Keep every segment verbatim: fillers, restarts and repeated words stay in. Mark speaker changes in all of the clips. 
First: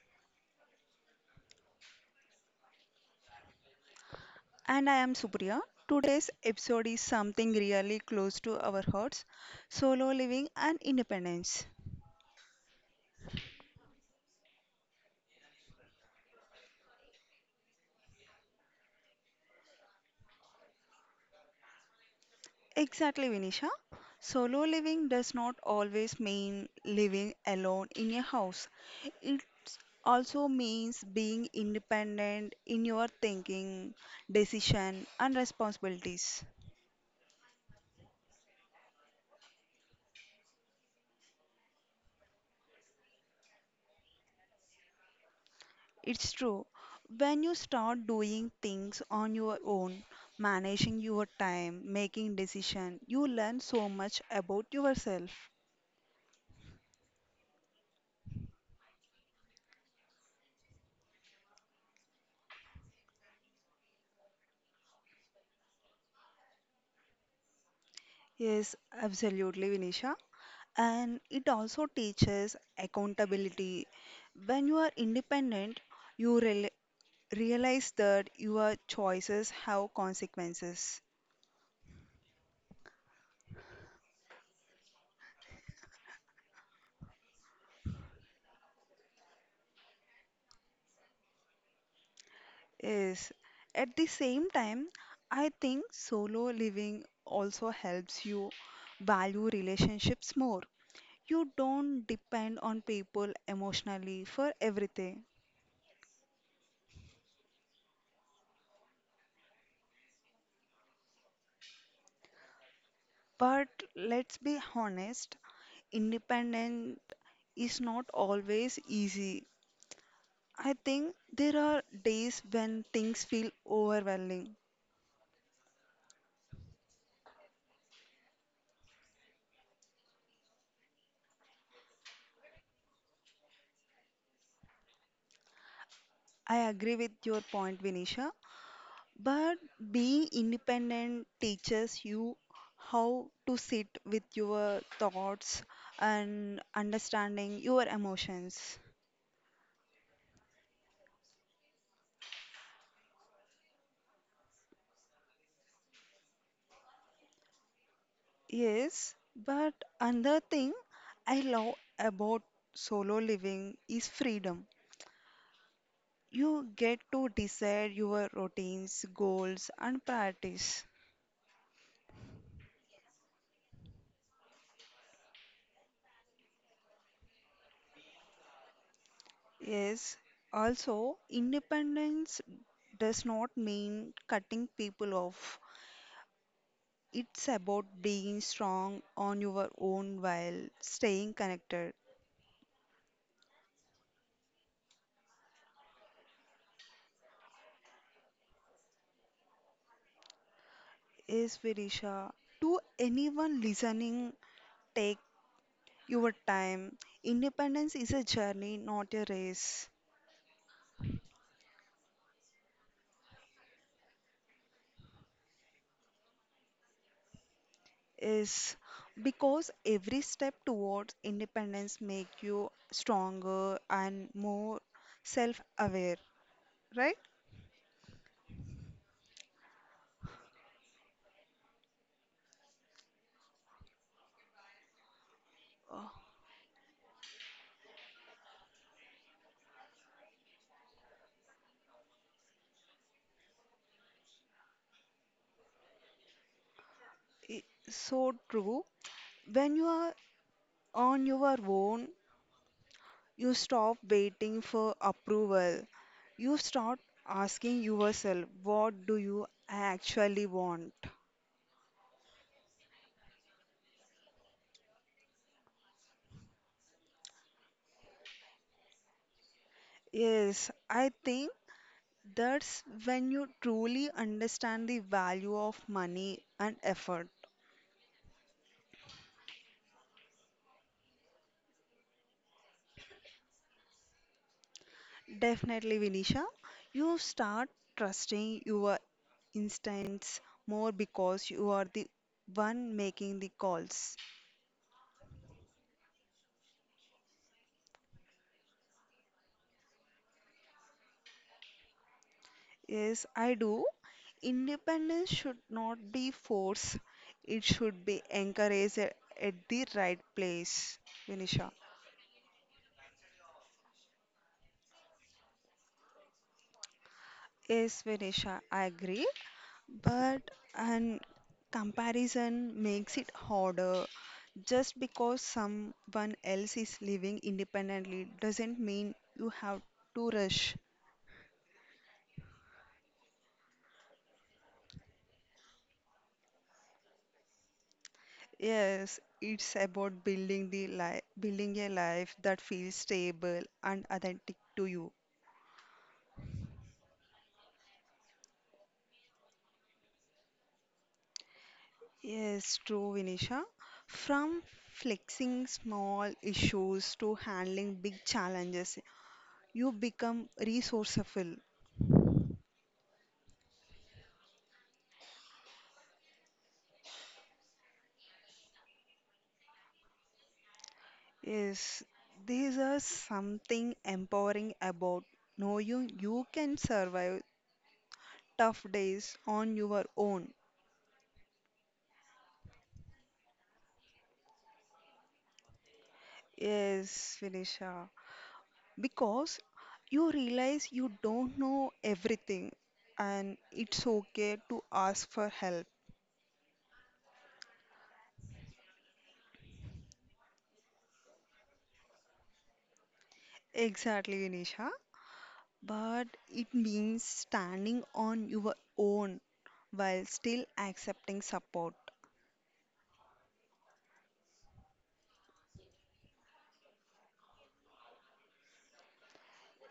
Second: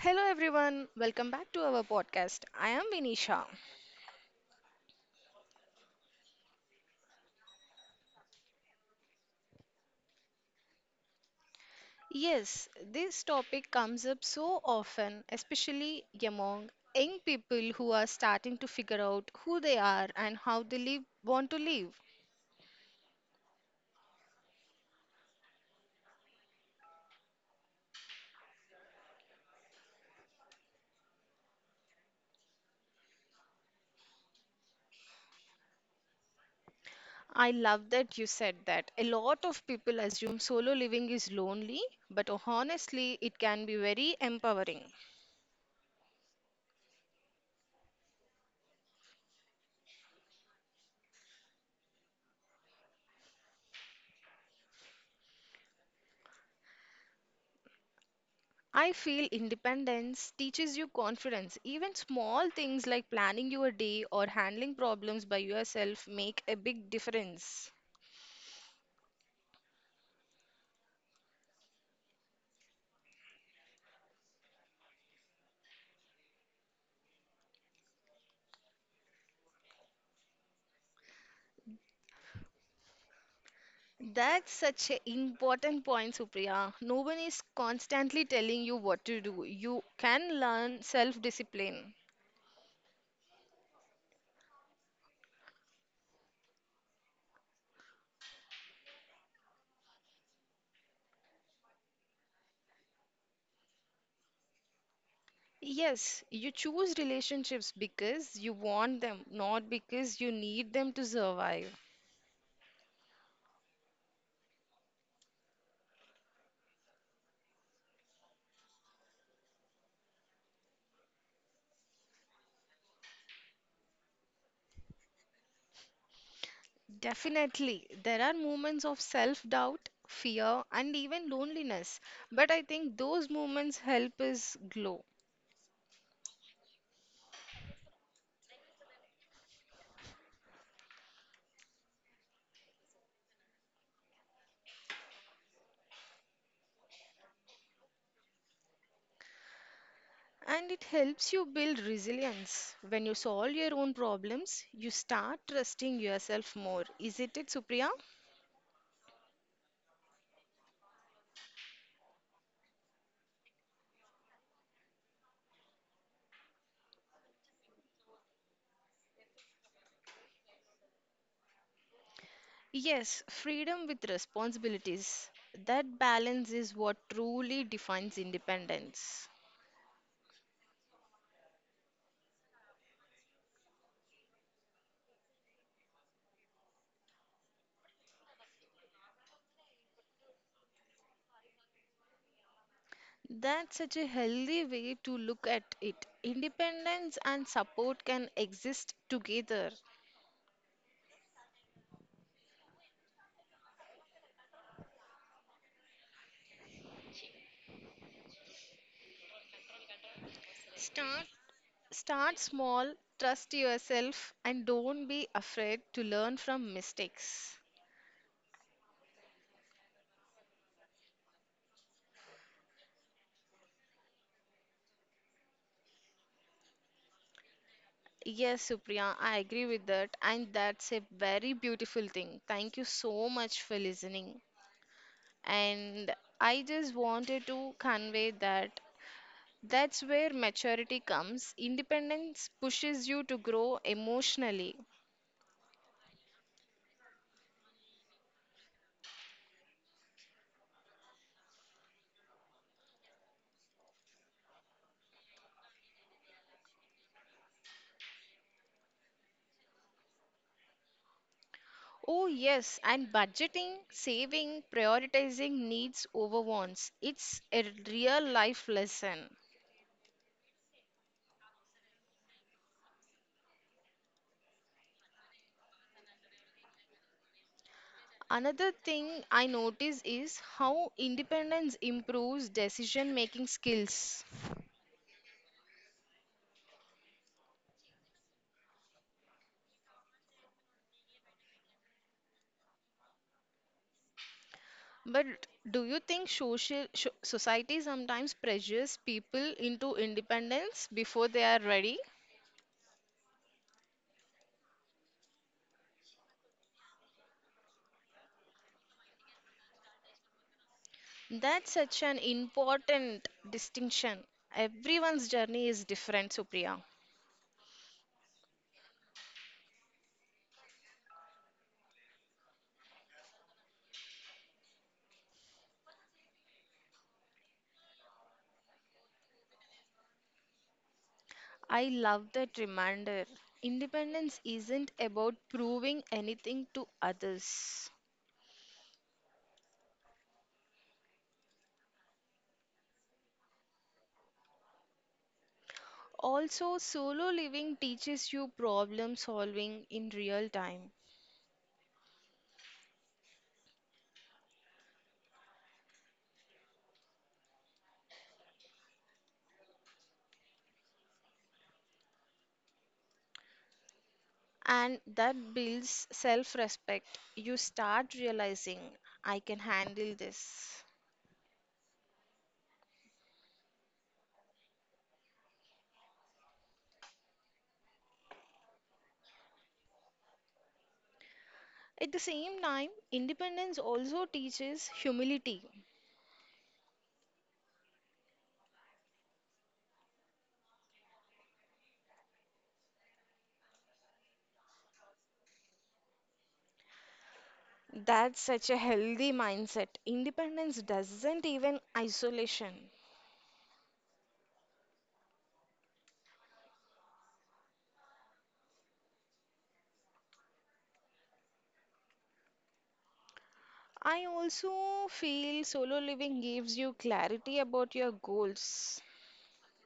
Speaker 1: Hello everyone, welcome back to our podcast. I am Vinisha.
Speaker 2: And I am Supriya. Today's episode is something really close to our hearts, solo living and independence.
Speaker 1: Yes, this topic comes up so often, especially among young people who are starting to figure out who they are and how they live, want to live.
Speaker 2: Exactly, Vinisha. Solo living does not always mean living alone in a house, it also means being independent in your thinking, decision, and responsibilities.
Speaker 1: I love that you said that. A lot of people assume solo living is lonely, but honestly, it can be very empowering.
Speaker 2: It's true. When you start doing things on your own, managing your time, making decision, you learn so much about yourself.
Speaker 1: I feel independence teaches you confidence. Even small things like planning your day or handling problems by yourself make a big difference.
Speaker 2: Yes, absolutely, Vinisha. And it also teaches accountability. When you are independent, you rel realize that your choices have consequences.
Speaker 1: That's such an important point, Supriya. No one is constantly telling you what to do. You can learn self discipline.
Speaker 2: Yes. At the same time, I think solo living also helps you value relationships more. You don't depend on people emotionally for everything.
Speaker 1: Yes, you choose relationships because you want them, not because you need them to survive.
Speaker 2: But let's be honest, independent is not always easy. I think there are days when things feel overwhelming.
Speaker 1: Definitely, there are moments of self doubt, fear, and even loneliness. But I think those moments help us glow.
Speaker 2: I agree with your point, Vinisha. But being independent teaches you how to sit with your thoughts and understanding your emotions.
Speaker 1: And it helps you build resilience. When you solve your own problems, you start trusting yourself more. Isn't it, Supriya?
Speaker 2: Yes, but another thing I love about solo living is freedom. You get to decide your routines, goals, and priorities.
Speaker 1: Yes, freedom with responsibilities. That balance is what truly defines independence.
Speaker 2: Yes, also, independence does not mean cutting people off. It's about being strong on your own while staying connected.
Speaker 1: That's such a healthy way to look at it. Independence and support can exist together.
Speaker 2: Yes, Virisha. To anyone listening, take your time. Independence is a journey, not a race.
Speaker 1: Start start small, trust yourself and don't be afraid to learn from mistakes.
Speaker 2: Is because every step towards independence make you stronger and more self-aware, right?
Speaker 1: Yes, Supriya, I agree with that and that's a very beautiful thing. Thank you so much for listening. And
Speaker 2: Oh,
Speaker 1: I just wanted to convey that that's where maturity comes. Independence pushes you to grow emotionally.
Speaker 2: i- so true. When you are on your own, you stop waiting for approval. You start asking yourself, what do you actually want?
Speaker 1: Oh, yes, and budgeting, saving, prioritizing needs over wants. It's a real life lesson.
Speaker 2: Yes, I think that's when you truly understand the value of money and effort.
Speaker 1: Another thing I notice is how independence improves decision making skills.
Speaker 2: Definitely, Vinisha, you start trusting your instincts more because you are the one making the calls.
Speaker 1: But do you think social sho society sometimes pressures people into independence before they are ready?
Speaker 2: Yes, I do. Independence should not be forced, it should be encouraged at the right place, Vinisha.
Speaker 1: That's such an important distinction. Everyone's journey is different, Supriya.
Speaker 2: Yes, Vinisha, I agree. But and comparison makes it harder. Just because someone else is living independently doesn't mean you have to rush.
Speaker 1: I love that reminder. Independence isn't about proving anything to others.
Speaker 2: Yes, it's about building the life, building a life that feels stable and authentic to you.
Speaker 1: Also, solo living teaches you problem solving in real time,
Speaker 2: Yes, true, Vinisha. From flexing small issues to handling big challenges, you become resourceful.
Speaker 1: and that builds self respect. You start realizing, I can handle this.
Speaker 2: Yes, these are something empowering about knowing you can survive tough days on your own.
Speaker 1: At the same time, independence also teaches humility.
Speaker 2: Yes, Vinisha, because you realize you don't know everything and it's okay to ask for help.
Speaker 1: That's such a healthy mindset. Independence doesn't even isolation.
Speaker 2: Exactly, Vinisha. But it means standing on your own while still accepting support.
Speaker 1: I also feel solo living gives you clarity about your goals.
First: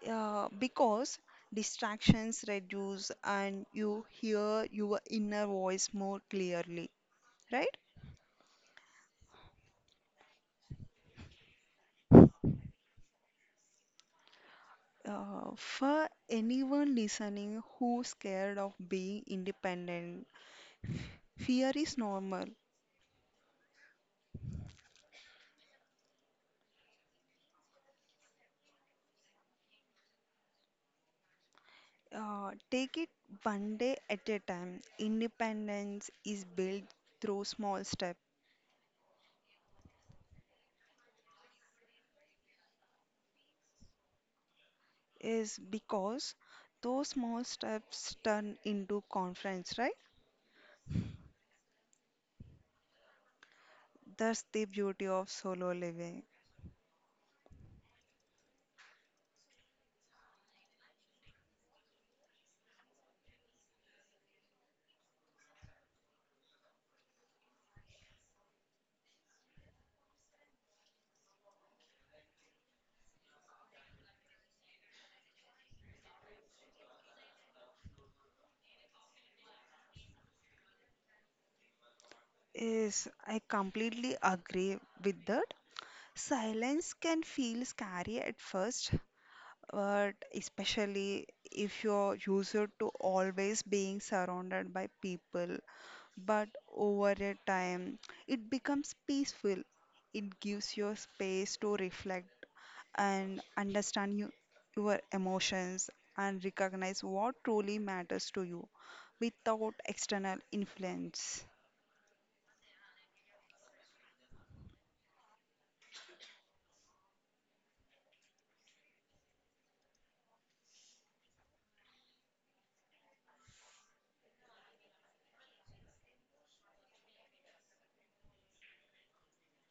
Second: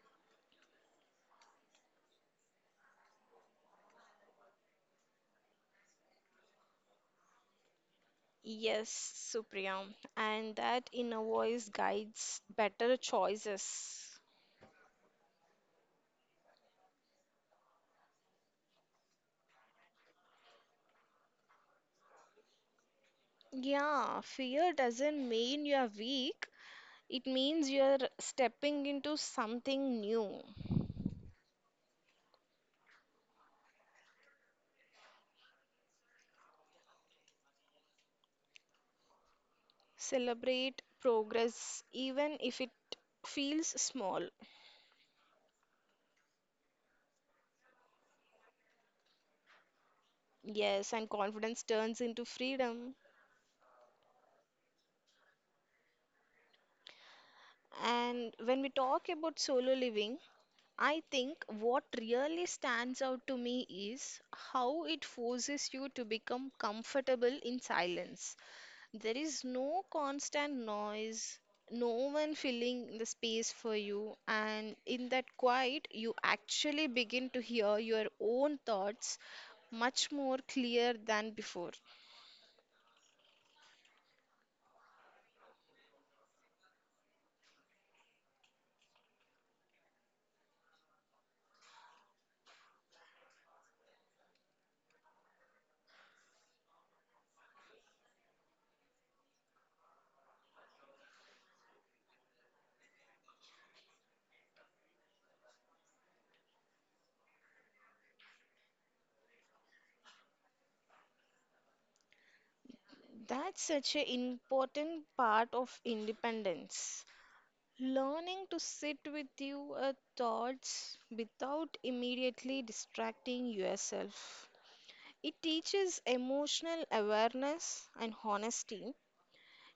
Speaker 2: uh, Because distractions reduce and you hear your inner voice more clearly, right?
Speaker 1: Yes, Supriya, and that inner voice guides better choices.
Speaker 2: Uh, for anyone listening who's scared of being independent, fear is normal.
Speaker 1: Yeah, fear doesn't mean you are weak, it means you are stepping into something new.
Speaker 2: Uh, take it one day at a time. Independence is built through small steps,
Speaker 1: Celebrate progress even if it feels small.
Speaker 2: is because those small steps turn into confidence, right?
Speaker 1: Yes, and confidence turns into freedom.
Speaker 2: That's the beauty of solo living.
Speaker 1: And when we talk about solo living, I think what really stands out to me is how it forces you to become comfortable in silence. There is no constant noise, no one filling the space for you, and in that quiet, you actually begin to hear your own thoughts much more clear than before.
Speaker 2: Yes, I completely agree with that. Silence can feel scary at first, but especially if you're used to always being surrounded by people. But over a time, it becomes peaceful. It gives you space to reflect and understand you, your emotions and recognize what truly matters to you without external influence.
Speaker 1: That's such an important part of independence. Learning to sit with your uh, thoughts without immediately distracting yourself. It teaches emotional awareness and honesty.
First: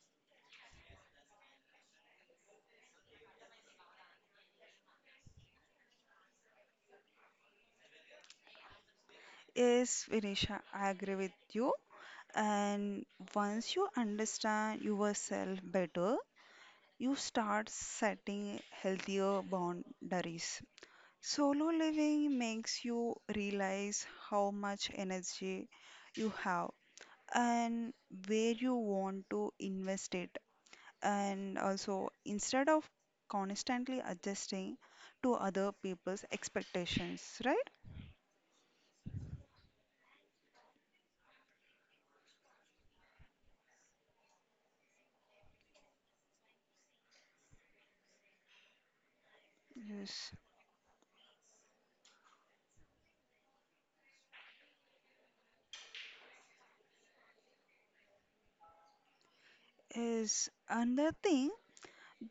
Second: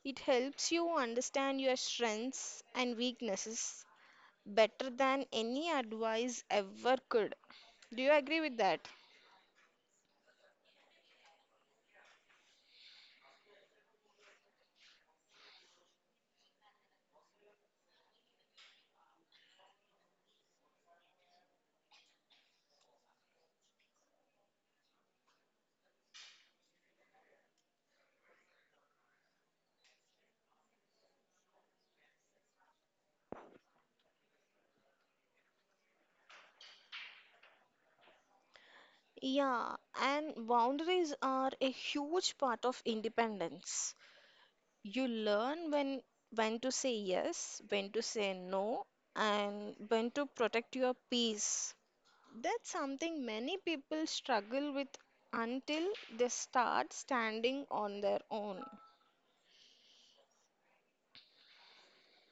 Speaker 1: It helps you understand your strengths and weaknesses better than any advice ever could. Do you agree with that?
Speaker 2: Yes, Vinisha, I agree with you. And once you understand yourself better, you start setting healthier boundaries. Solo living makes you realize how much energy you have and where you want to invest it. And also, instead of constantly adjusting to other people's expectations, right?
Speaker 1: Yeah, and boundaries are a huge part of independence. You learn when when to say yes, when to say no, and when to
Speaker 2: Yes.
Speaker 1: protect your peace. That's something many people struggle with until they start standing on their own.
Speaker 2: Is another thing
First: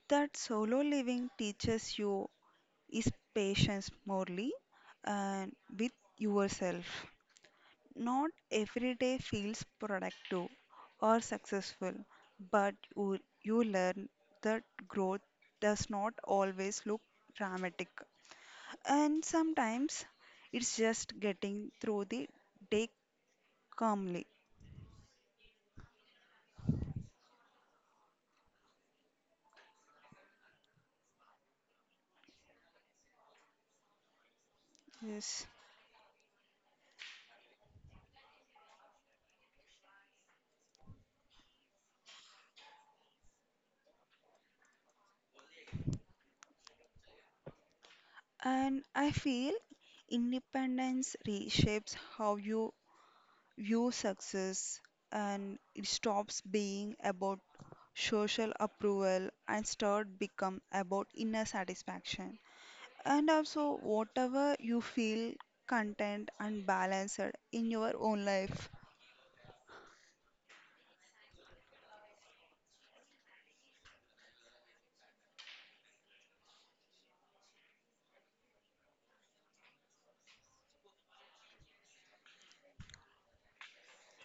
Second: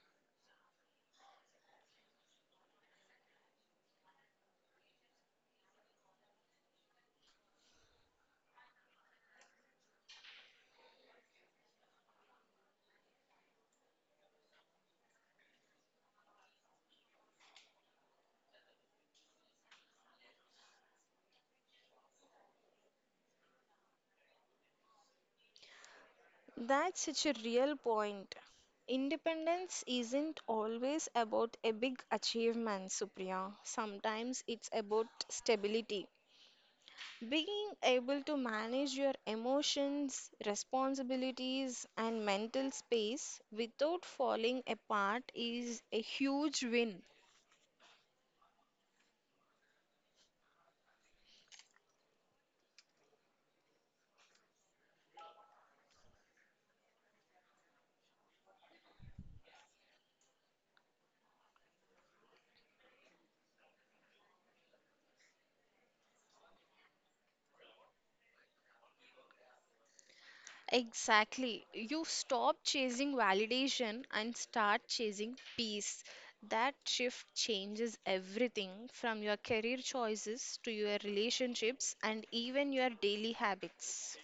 Speaker 2: that solo living teaches you is patience morely and with yourself. Not every day feels productive or successful, but you, you learn that growth does not always look dramatic. And sometimes it's just getting through the day calmly.
Speaker 1: That's such a real point. Independence isn't always about a big achievement, Supriya. Sometimes it's about
Speaker 2: Yes.
Speaker 1: stability. Being able to manage your emotions, responsibilities, and mental space without falling apart is a huge win.
Speaker 2: And I feel independence reshapes how you view success and it stops being about social approval and start become about inner satisfaction and also whatever you feel content and balanced in your own life.
Speaker 1: Exactly. You stop chasing validation and start chasing peace. That shift changes everything from your career choices to your relationships and even your daily habits.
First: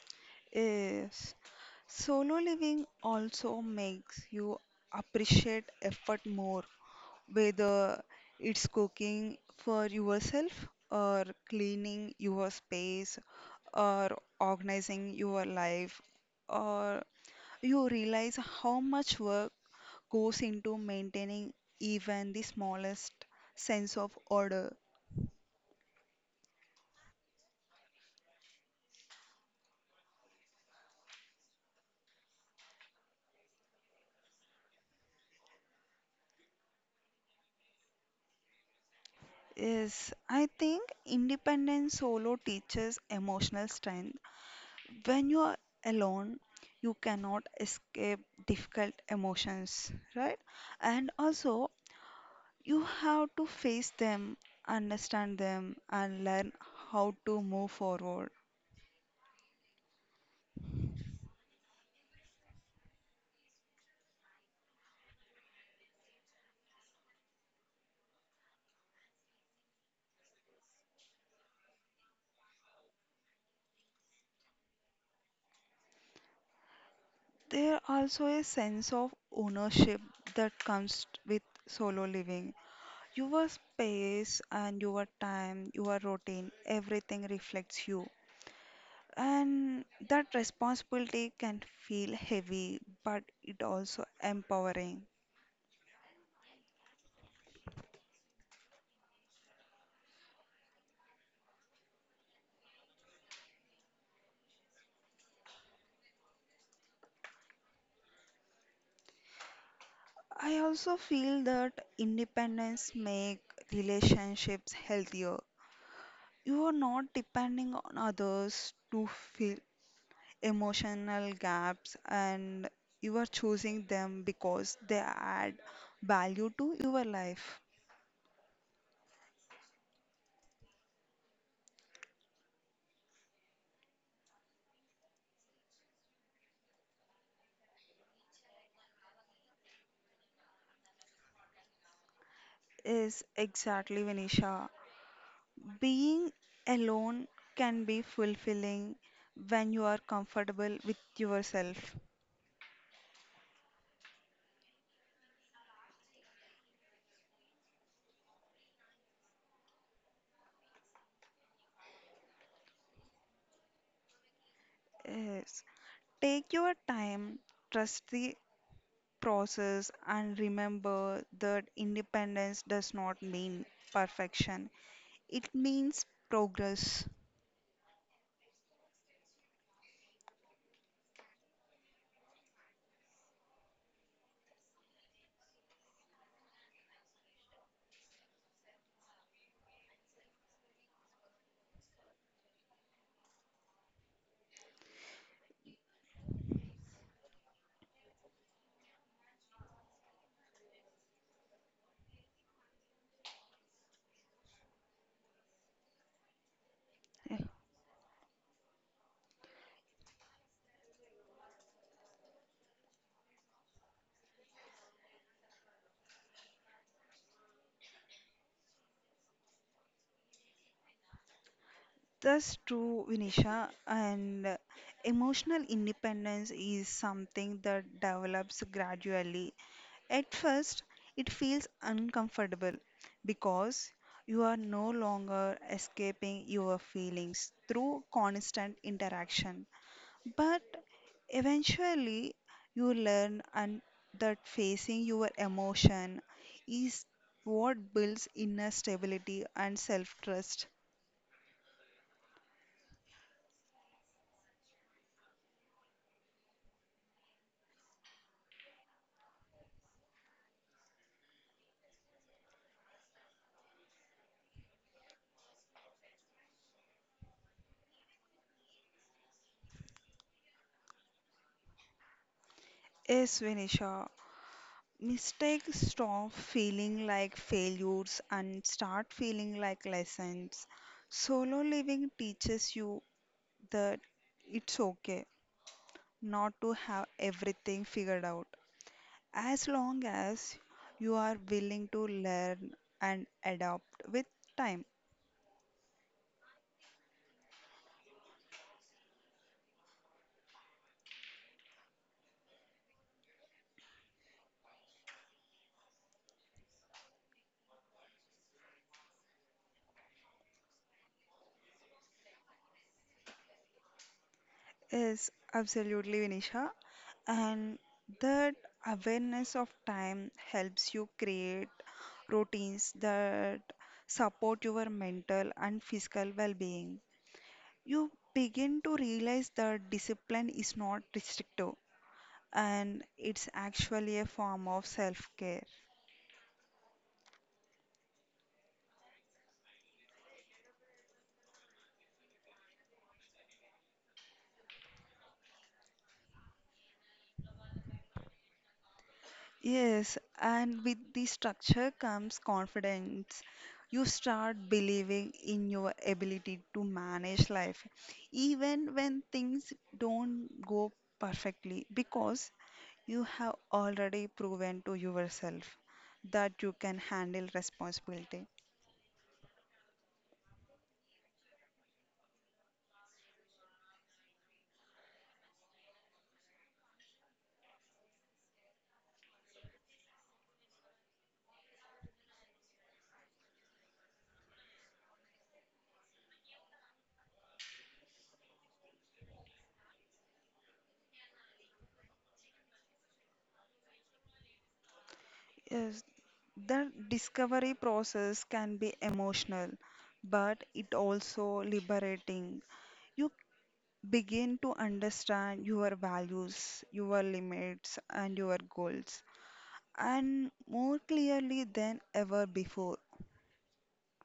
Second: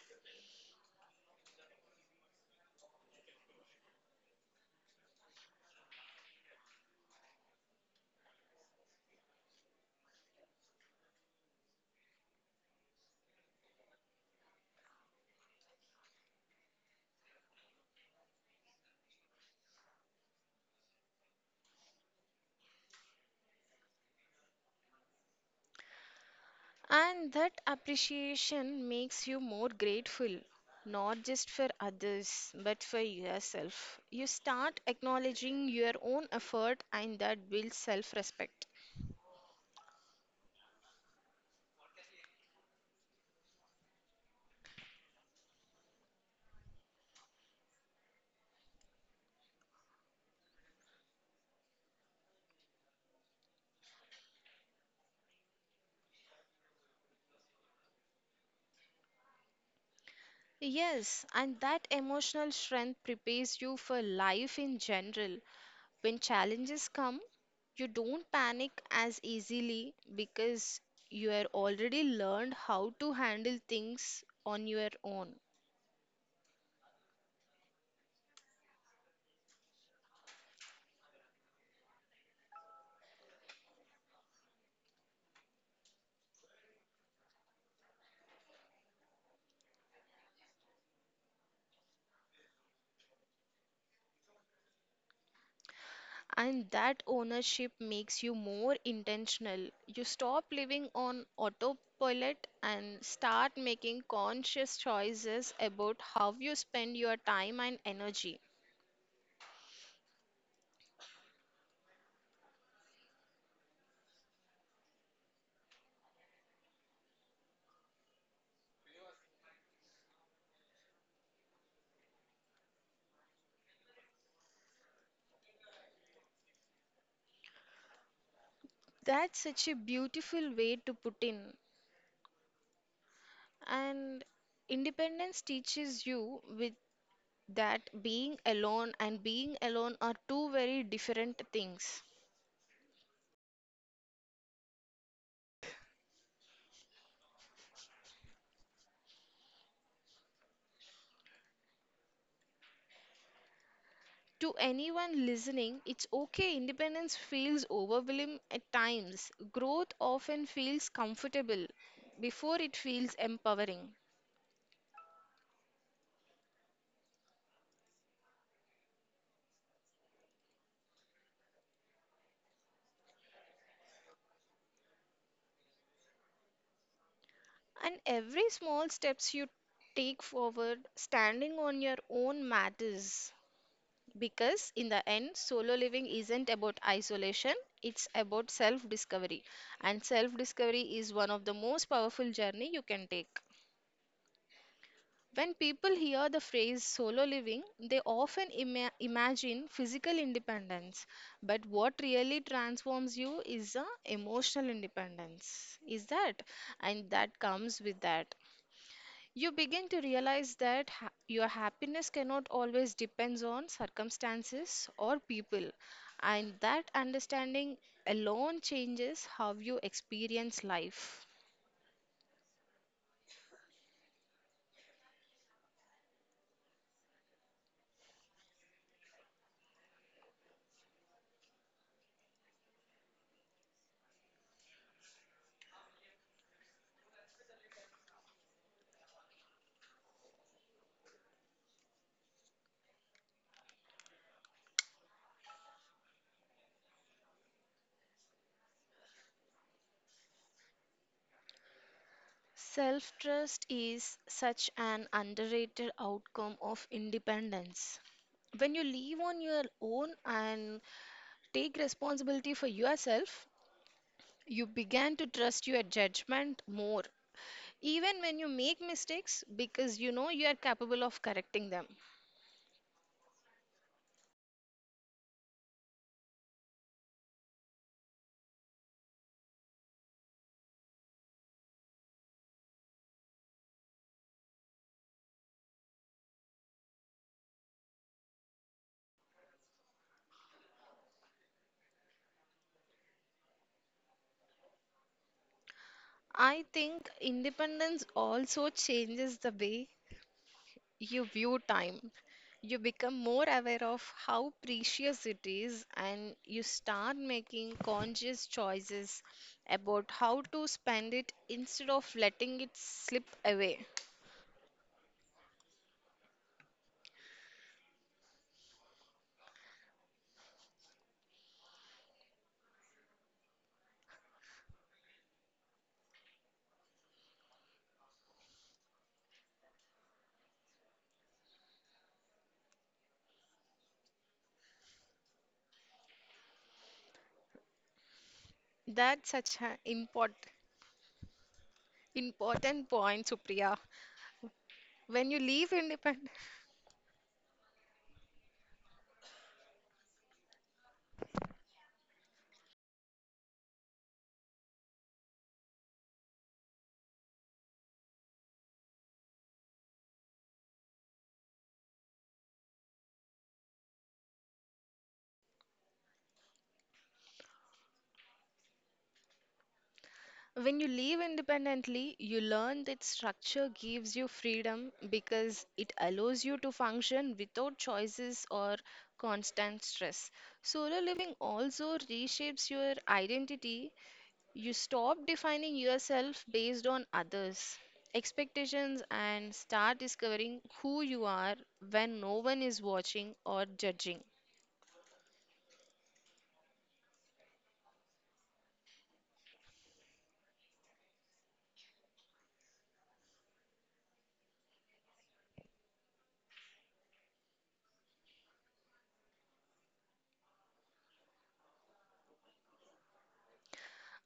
Speaker 2: Yes, solo living also makes you appreciate effort more, whether it's cooking for yourself or cleaning your space or organizing your life, or you realize how much work goes into maintaining even the smallest sense of order.
Speaker 1: And that appreciation makes you more grateful, not just for others, but for yourself. You start acknowledging your own effort, and that builds self respect.
Speaker 2: Yes, I think independent solo teaches emotional strength. When you are alone, you cannot escape difficult emotions, right? And also, you have to face them, understand them, and learn how to move forward.
Speaker 1: Yes, and that emotional strength prepares you for life in general. When challenges come, you don't panic as easily because you have already learned how to handle things on your own.
Speaker 2: There also a sense of ownership that comes with solo living. Your space and your time, your routine, everything reflects you. And that responsibility can feel heavy, but it also empowering.
Speaker 1: And that ownership makes you more intentional. You stop living on autopilot and start making conscious choices about how you spend your time and energy.
Speaker 2: I also feel that independence make relationships healthier. You are not depending on others to feel emotional gaps and you are choosing them because they add value to your life.
Speaker 1: That's such a beautiful way to put in. And independence teaches you with that being alone and being alone are two very different things.
Speaker 2: Is exactly, Vinisha. Being alone can be fulfilling when you are comfortable with yourself.
Speaker 1: To anyone listening, it's okay. Independence feels overwhelming at times. Growth often feels comfortable before it feels empowering.
Speaker 2: Yes. Take your time, trust the process, and remember that independence does not mean perfection. It means progress.
Speaker 1: And every small steps you take forward, standing on your own matters. Because in the end, solo living isn't about isolation, it's about self discovery. And self discovery is one of the most powerful journey you can take. When people hear the phrase solo living, they often ima- imagine physical independence. But what really transforms you is the emotional independence. Is that? And that comes with that. You begin to realize that ha- your happiness cannot always depends on circumstances or people. And that understanding alone changes how you experience life.
Speaker 2: That's true, Vinisha. And uh, emotional independence is something that develops gradually. At first, it feels uncomfortable because you are no longer escaping your feelings through constant interaction. But eventually, you learn and that facing your emotion is what builds inner stability and self-trust.
Speaker 1: Self trust is such an underrated outcome of independence. When you live on your own and take responsibility for yourself, you begin to trust your judgment more. Even when you make mistakes, because you know you are capable of correcting them.
Speaker 2: Yes, Vinisha. Mistakes stop feeling like failures and start feeling like lessons. Solo living teaches you that it's okay not to have everything figured out as long as you are willing to learn and adapt with time.
Speaker 1: I think independence also changes the way you view time. You become more aware of how precious it is, and you start making conscious choices about how to spend it instead of letting it slip away.
Speaker 2: Yes, absolutely, Vinisha. And that awareness of time helps you create routines that support your mental and physical well being. You begin to realize that discipline is not restrictive and it's actually a form of self care.
Speaker 1: That's such an important important point, Supriya. When you leave independent
Speaker 2: Yes, and with the structure comes confidence. You start believing in your ability to manage life, even when things don't go perfectly, because you have already proven to yourself that you can handle responsibility.
Speaker 1: When you live independently, you learn that structure gives you freedom because it allows you to function without choices or constant stress. Solo living also reshapes your identity. You stop defining yourself based on others' expectations and start discovering who you are when no one is watching or judging.
Speaker 2: Yes, the discovery process can be emotional, but it also liberating. You begin to understand your values, your limits, and your goals, and more clearly than ever before.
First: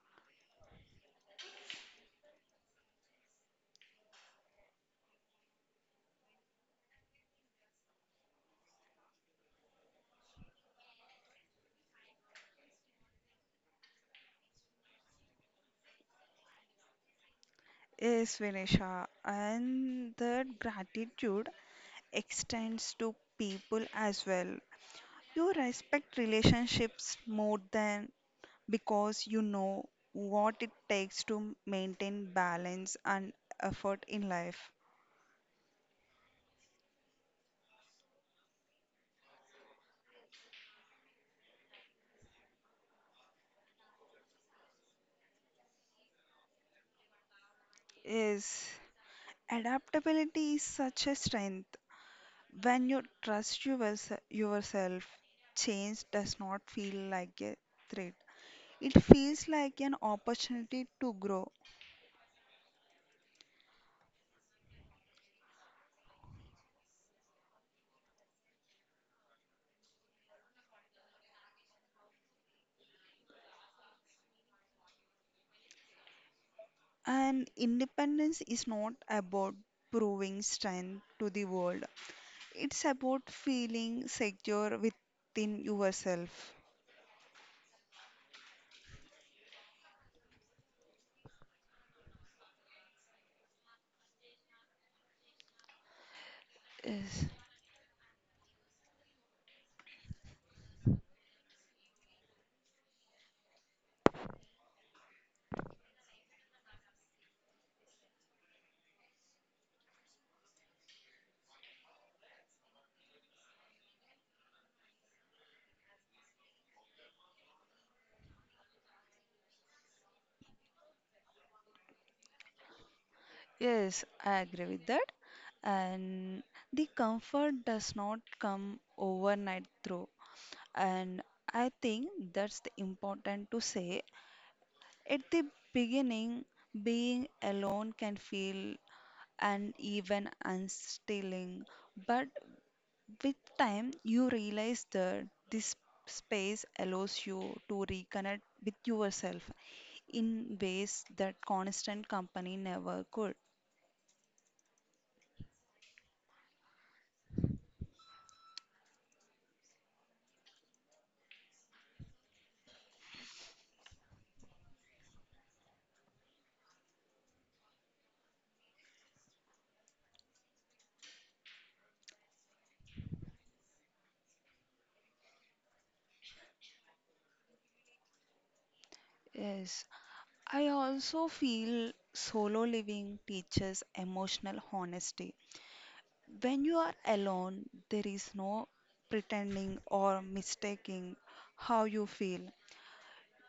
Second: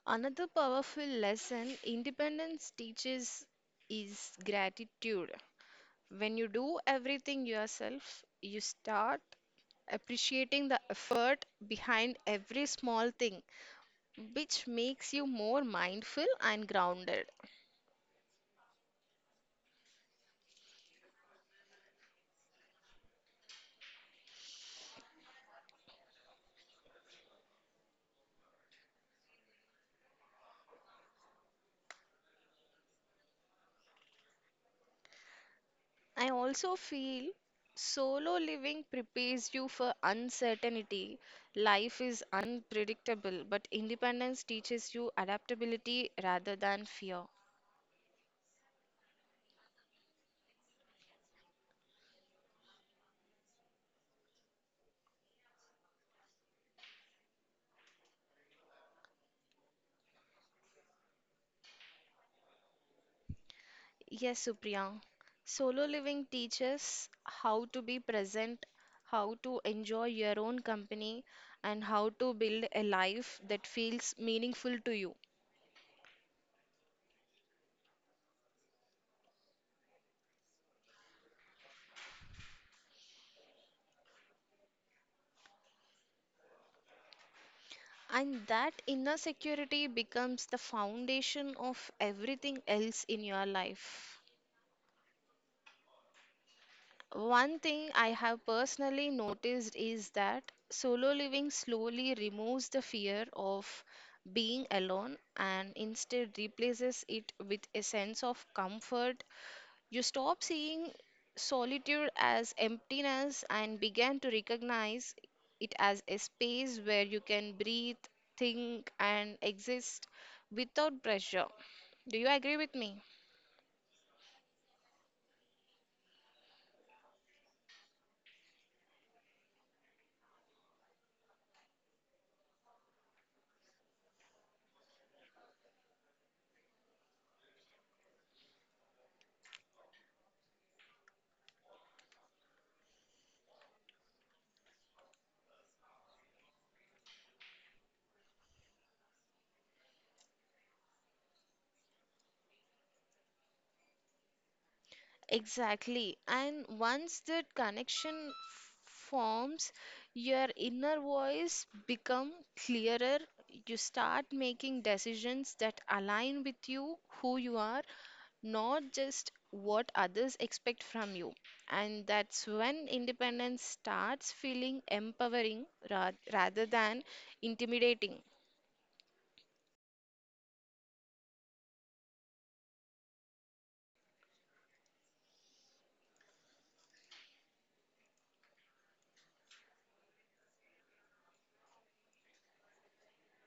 Speaker 1: Another powerful lesson independence teaches is gratitude. When you do everything yourself, you start appreciating the effort behind every small thing, which makes you more mindful and grounded.
Speaker 2: Yes, Vinisha, and that gratitude extends to people as well. You respect relationships more than because you know what it takes to maintain balance and effort in life.
Speaker 1: I also feel solo living prepares you for uncertainty. Life is unpredictable, but independence teaches you adaptability rather than fear.
Speaker 2: Yes, adaptability is such a strength. When you trust yours- yourself, change does not feel like a threat. It feels like an opportunity to grow.
Speaker 1: Yes, Supriya. Solo living teaches how to be present, how to enjoy your own company, and how to build a life that feels meaningful to you.
Speaker 2: And independence is not about proving strength to the world, it's about feeling secure within yourself.
Speaker 1: And that inner security becomes the foundation of everything else in your life.
Speaker 2: Yes,
Speaker 1: One thing I have personally noticed is that solo living slowly removes the fear of being alone and instead replaces it with a sense of comfort. You stop seeing solitude as emptiness and begin to recognize it as a space where you can breathe, think, and exist without pressure. Do you agree with me?
Speaker 2: yes, I agree with that. And the comfort does not come overnight through. And I think that's the important to say. At the beginning, being alone can feel and even unsettling, but with time, you realize that this space allows you to reconnect with yourself in ways that constant company never could.
Speaker 1: Exactly. And once that connection forms, your inner voice become clearer. You start making decisions that align with you, who you are, not just what others expect from you. And that's when independence starts feeling empowering ra- rather than intimidating.
Speaker 2: Yes, I also feel solo living teaches emotional honesty. When you are alone, there is no pretending or mistaking how you feel.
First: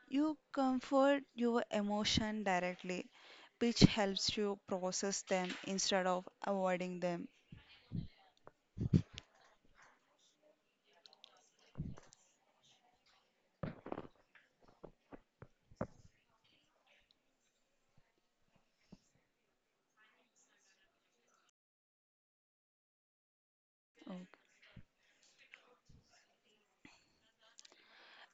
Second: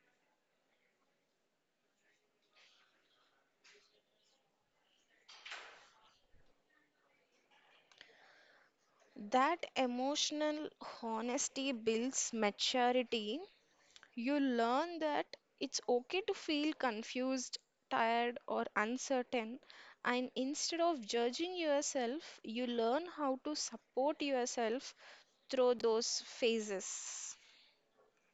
Speaker 2: You comfort your emotion directly, which helps you process them instead of avoiding them.
Speaker 1: That emotional honesty builds maturity. You learn that it's okay to feel confused, tired, or uncertain, and instead of judging yourself, you learn how to support
Speaker 2: Okay.
Speaker 1: yourself through those phases.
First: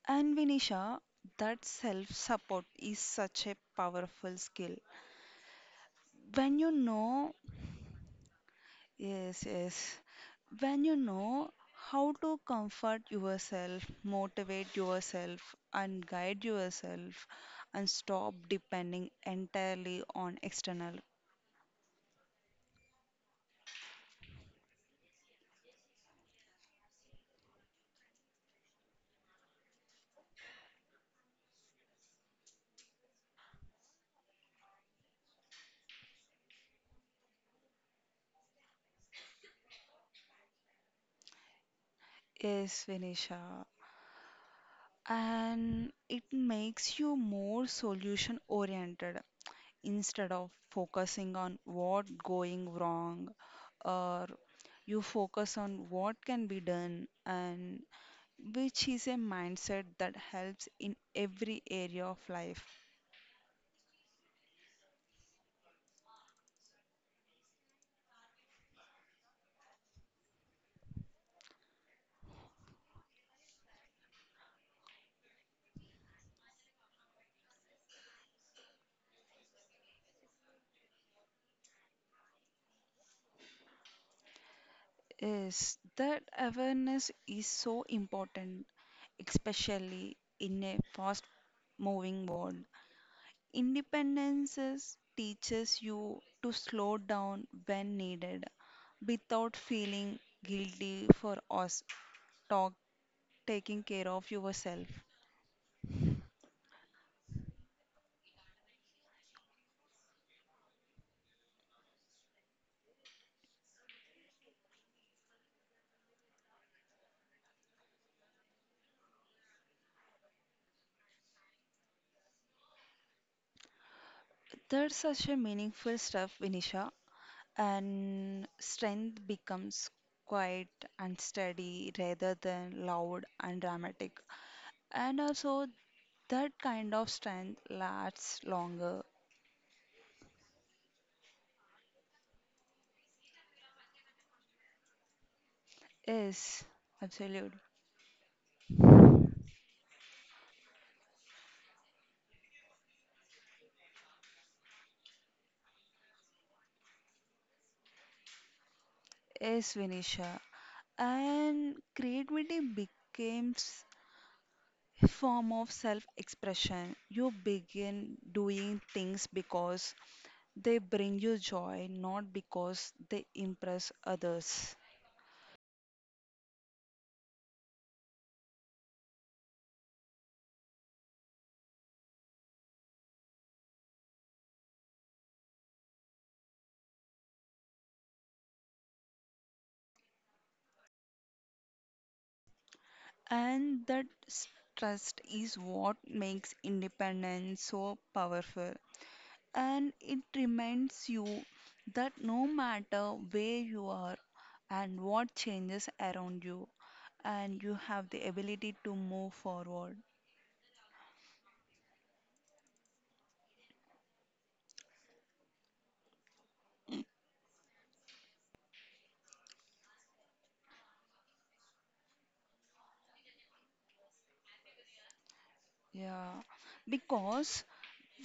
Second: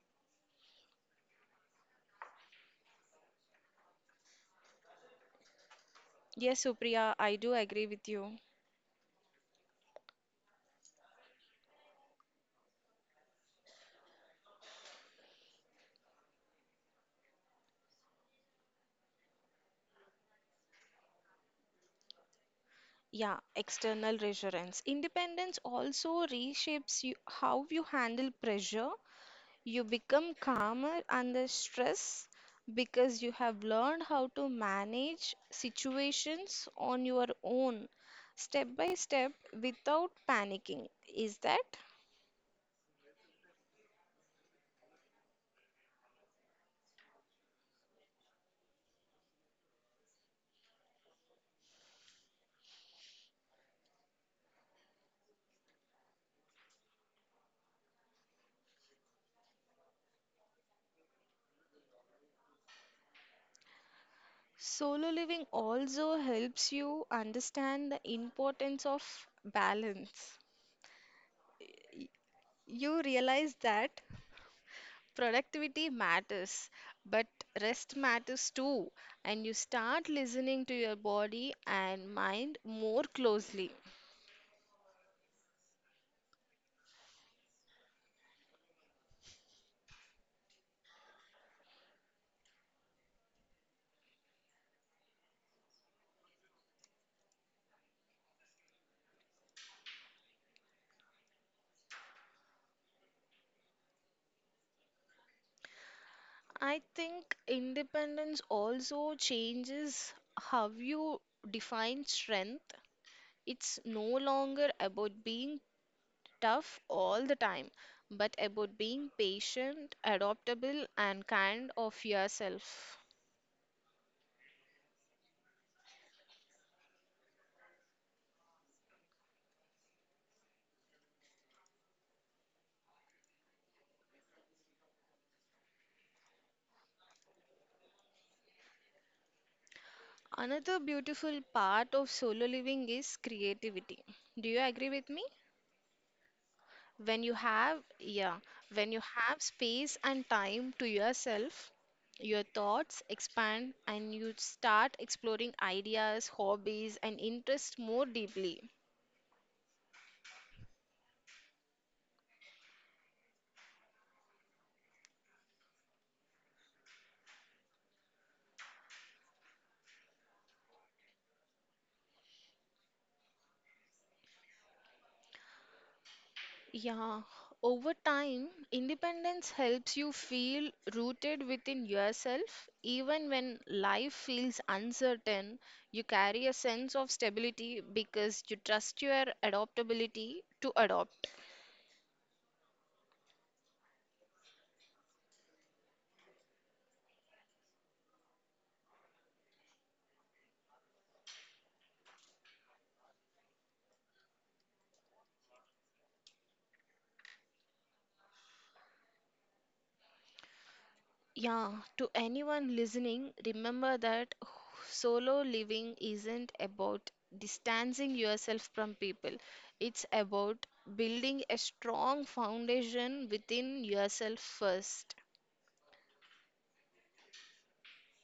Speaker 2: And Vinisha, that self support is such a powerful skill. When
Speaker 1: Yes,
Speaker 2: you
Speaker 1: Supriya,
Speaker 2: know.
Speaker 1: I do agree with you.
Speaker 2: Yes, yes. When you know how to comfort yourself, motivate yourself, and guide yourself, and stop depending entirely on external.
Speaker 1: Yeah, external reassurance. Independence also reshapes you, how you handle pressure. You become calmer under stress because you have learned how to manage situations on your own, step by step, without panicking. Is that?
Speaker 2: Yes, Vinisha. And it makes you more solution oriented instead of focusing on what going wrong, or you focus on what can be done, and which is a mindset that helps in every area of life.
Speaker 1: Solo living also helps you understand the importance of balance. Y- You realize that productivity matters, but rest matters too, and you start listening to your body and mind more closely.
Speaker 2: Yes, that awareness is so important, especially in a fast moving world. Independence teaches you to slow down when needed without feeling guilty for us talk, taking care of yourself.
Speaker 1: I think independence also changes how you define strength. It's no longer about being tough all the time, but about being patient, adaptable, and kind of yourself.
Speaker 2: That's such a meaningful stuff, Vinisha. And strength becomes quiet and steady rather than loud and dramatic. And also, that kind of strength lasts longer.
Speaker 1: Another beautiful part of solo living is creativity. Do you agree with me?
Speaker 2: Yes,
Speaker 1: when you
Speaker 2: absolute.
Speaker 1: have yeah when you have space and time to yourself, your thoughts expand and you start exploring ideas, hobbies and interests more deeply.
Speaker 2: Yes, Vinisha. And creativity becomes a form of self expression. You begin doing things because they bring you joy, not because they impress others.
Speaker 1: Yeah, over time independence helps you feel rooted within yourself even when life feels uncertain. You carry a sense of stability because you trust your adaptability to adopt.
Speaker 2: And that s- trust is what makes independence so powerful. And it reminds you that no matter where you are and what changes around you, and you have the ability to move forward.
Speaker 1: Yeah, to anyone listening, remember that solo living isn't about distancing yourself from people. It's about building a strong foundation within yourself first.
Speaker 2: Yeah, because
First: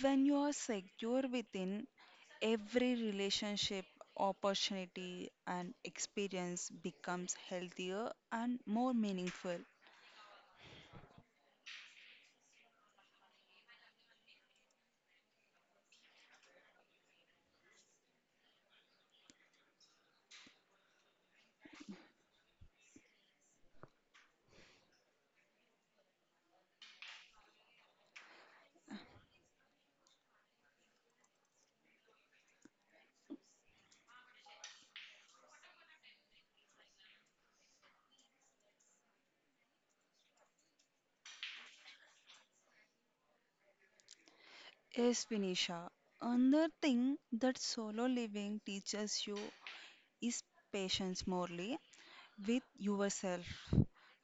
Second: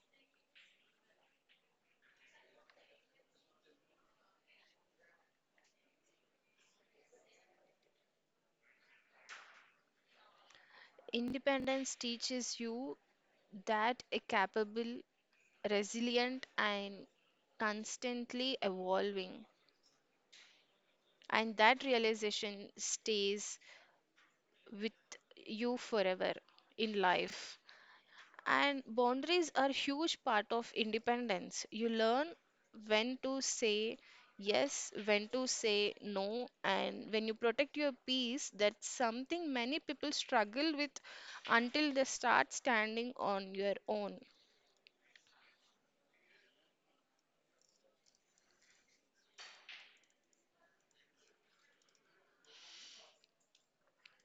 Speaker 2: when you are secure within every relationship, opportunity, and experience becomes healthier and more meaningful.
Speaker 1: Independence teaches you that a capable, resilient, and constantly evolving. And that realization stays with you forever in life. And boundaries are huge part of independence. You learn when to say yes, when to say no, and when you protect your peace, that's something many people struggle with until they start standing on your own.
Speaker 2: Yes, Vinisha. Another thing that solo living teaches you is patience morely with yourself.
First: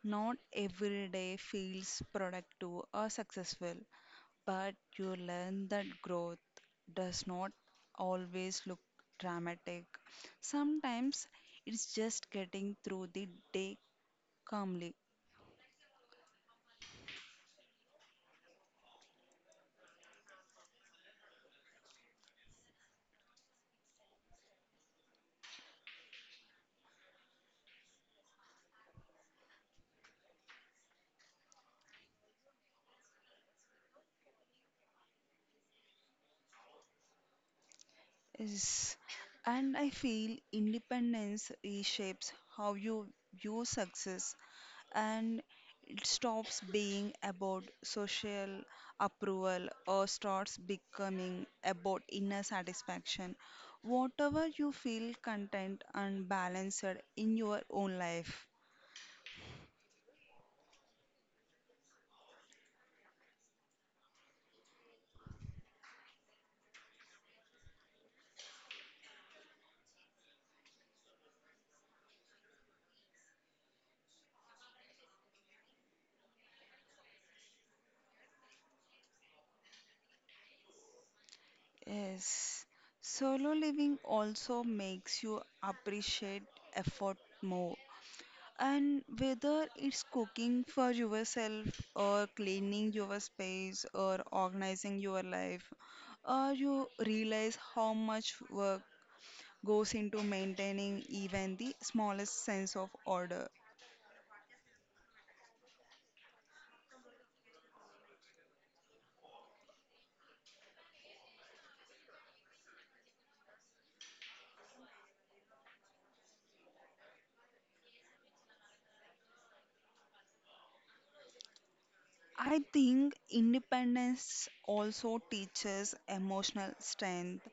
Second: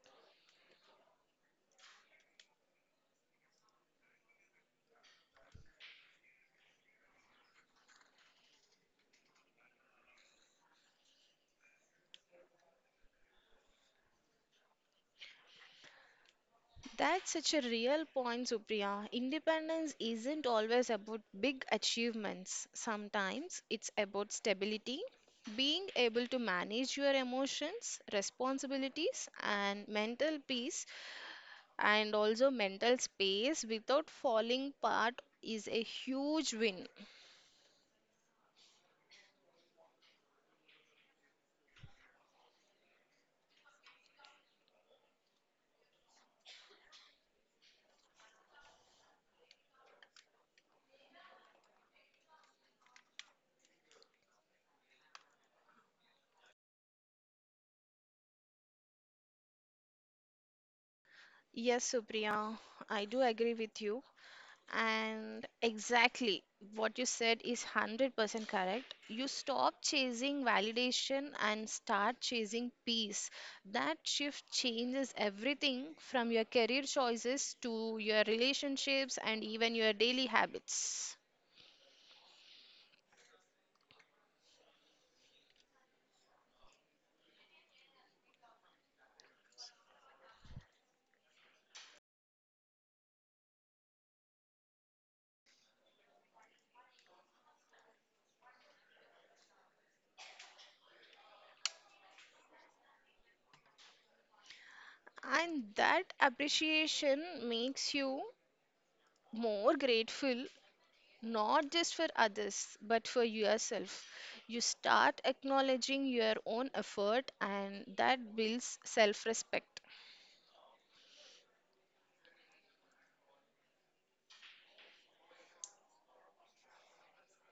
Speaker 2: Not every day feels productive or successful, but you learn that growth does not always look dramatic. Sometimes it's just getting through the day calmly.
Speaker 1: That's such a real point, Supriya. Independence isn't always about big achievements. Sometimes it's about stability, being able to manage your emotions, responsibilities, and mental peace, and also mental space without falling apart is a huge win.
Speaker 2: Yes, and I feel independence reshapes how you view success and it stops being about social approval or starts becoming about inner satisfaction. Whatever you feel content and balanced in your own life.
Speaker 1: Yes, Supriya, I do agree with you. And exactly what you said is one hundred percent correct. You stop chasing validation and start chasing peace. That shift changes everything from your career choices to your relationships and even your daily habits.
Speaker 2: Yes, solo living also makes you appreciate effort more. And whether it's cooking for yourself or cleaning your space or organizing your life, or you realize how much work goes into maintaining even the smallest sense of order.
Speaker 1: And that appreciation makes you more grateful not just for others, but for yourself. You start acknowledging your own effort, and that builds self respect.
Speaker 2: I think independence also teaches emotional strength.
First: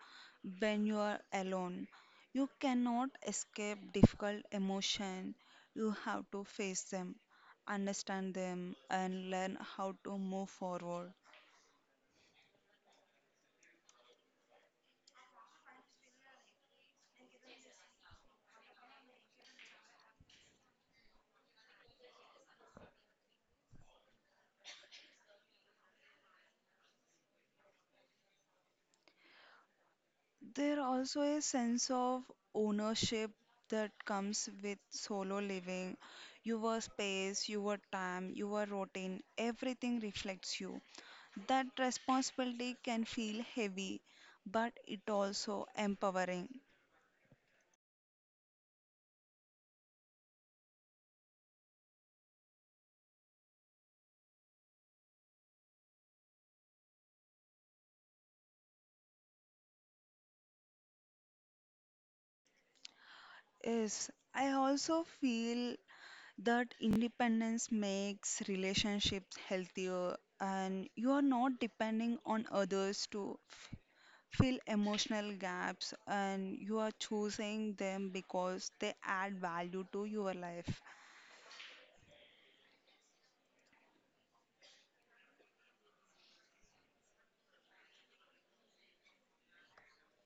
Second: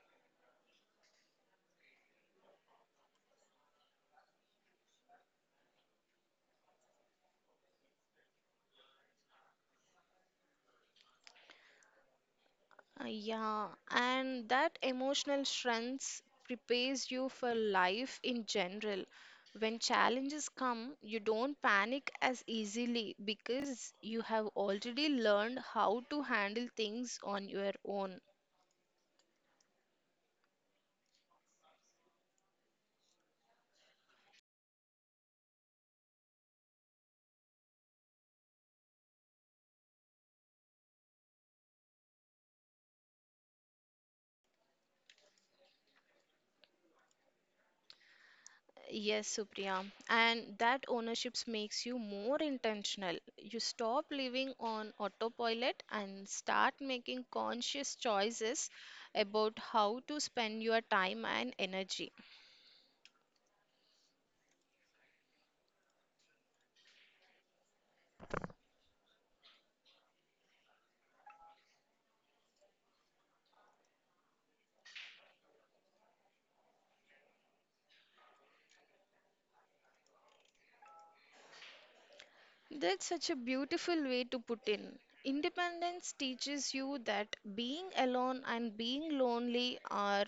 Speaker 2: When you are alone, you cannot escape difficult emotion. You have to face them, understand them, and learn how to move forward.
Speaker 1: Yeah, and that emotional strength prepares you for life in general. When challenges come, you don't panic as easily because you have already learned how to handle things on your own.
Speaker 2: There also a sense of ownership that comes with solo living. Your space, your time, your routine, everything reflects you. That responsibility can feel heavy, but it also empowering.
Speaker 1: Yes, Supriya. And that ownership makes you more intentional. You stop living on autopilot and start making conscious choices about how to spend your time and energy.
Speaker 2: Yes, I also feel that independence makes relationships healthier and you are not depending on others to fill emotional gaps and you are choosing them because they add value to your life.
Speaker 1: That's such a beautiful way to put in. Independence teaches you that being alone and being lonely are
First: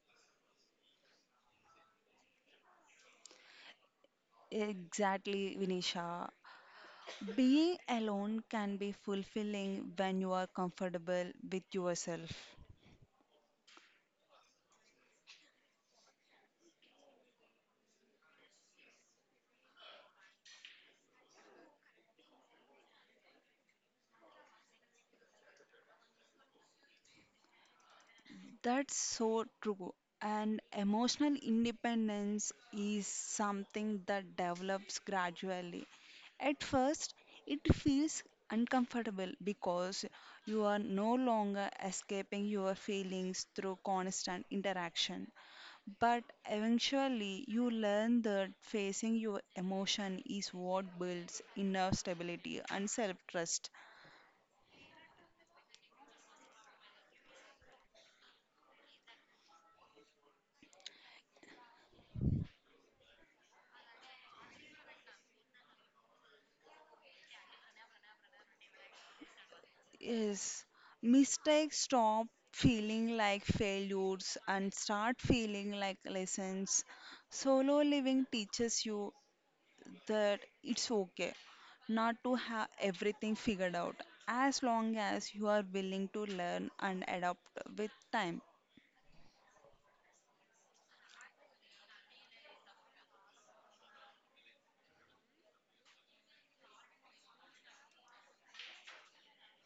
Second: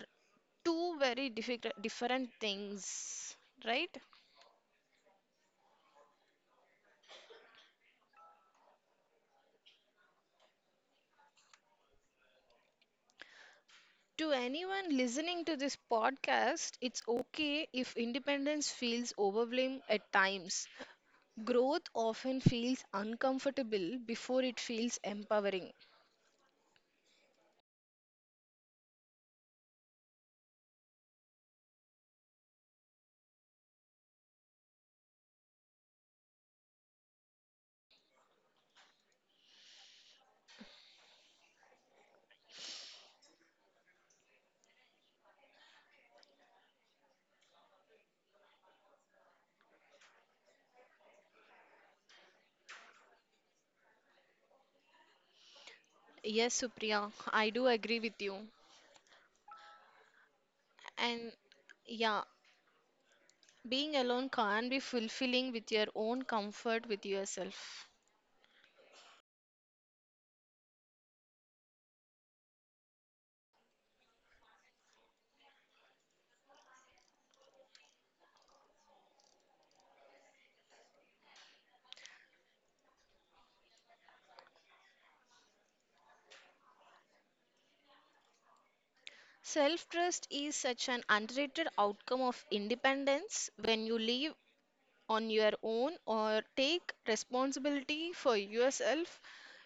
Speaker 1: two very difficult, different things, right?
Speaker 2: Exactly, Vinisha. Being alone can be fulfilling when you are comfortable with yourself.
Speaker 1: To anyone listening to this podcast, it's okay if independence feels overwhelming at times. Growth often feels uncomfortable before it feels empowering.
Speaker 2: That's so true. And emotional independence is something that develops gradually. At first, it feels uncomfortable because you are no longer escaping your feelings through constant interaction. But eventually, you learn that facing your emotion is what builds inner stability and self trust.
Speaker 1: Yes, Supriya, I do agree with you. And yeah, being alone can be fulfilling with your own comfort with yourself.
Speaker 2: Yes, mistakes stop feeling like failures and start feeling like lessons. Solo living teaches you that it's okay not to have everything figured out as long as you are willing to learn and adapt with time.
Speaker 1: Self trust is such an underrated outcome of independence. When you live on your own or take responsibility for yourself,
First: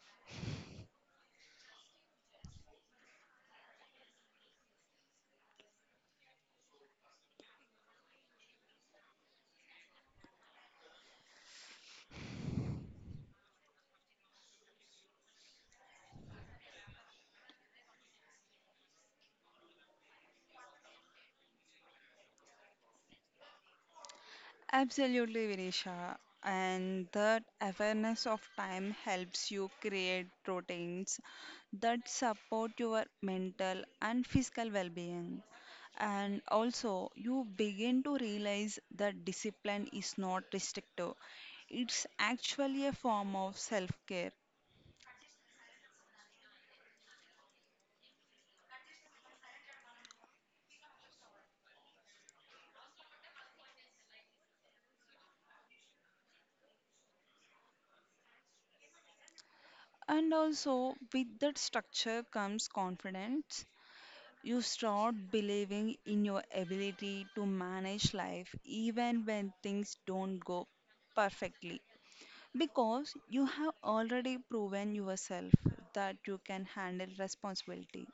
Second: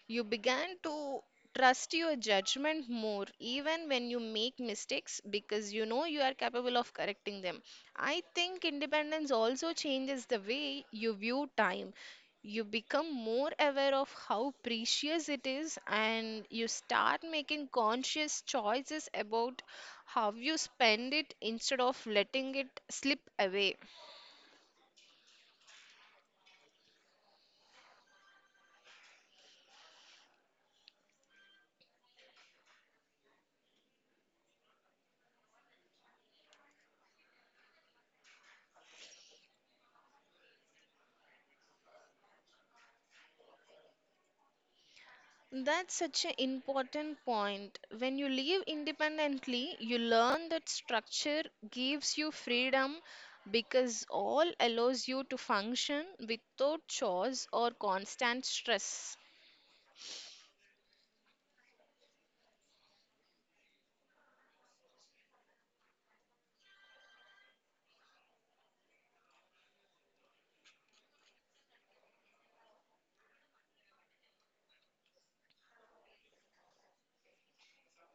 Speaker 1: you began to trust your judgment more, even when you make mistakes, because you know you are capable of correcting them. I think independence also changes the way you view time. You become more aware of how precious it is, and you start making conscious choices about how you spend it instead of letting it slip away.
Speaker 2: Absolutely, Vinisha. And that awareness of time helps you create routines that support your mental and physical well being. And also, you begin to realize that discipline is not restrictive, it's actually a form of self care.
Speaker 1: That's such an important point. When you live independently, you learn that structure gives you freedom because all allows you to function without chores or constant stress.
Speaker 2: And also, with that structure comes confidence. You start believing in your ability to manage life even when things don't go perfectly because you have already proven yourself that you can handle responsibility.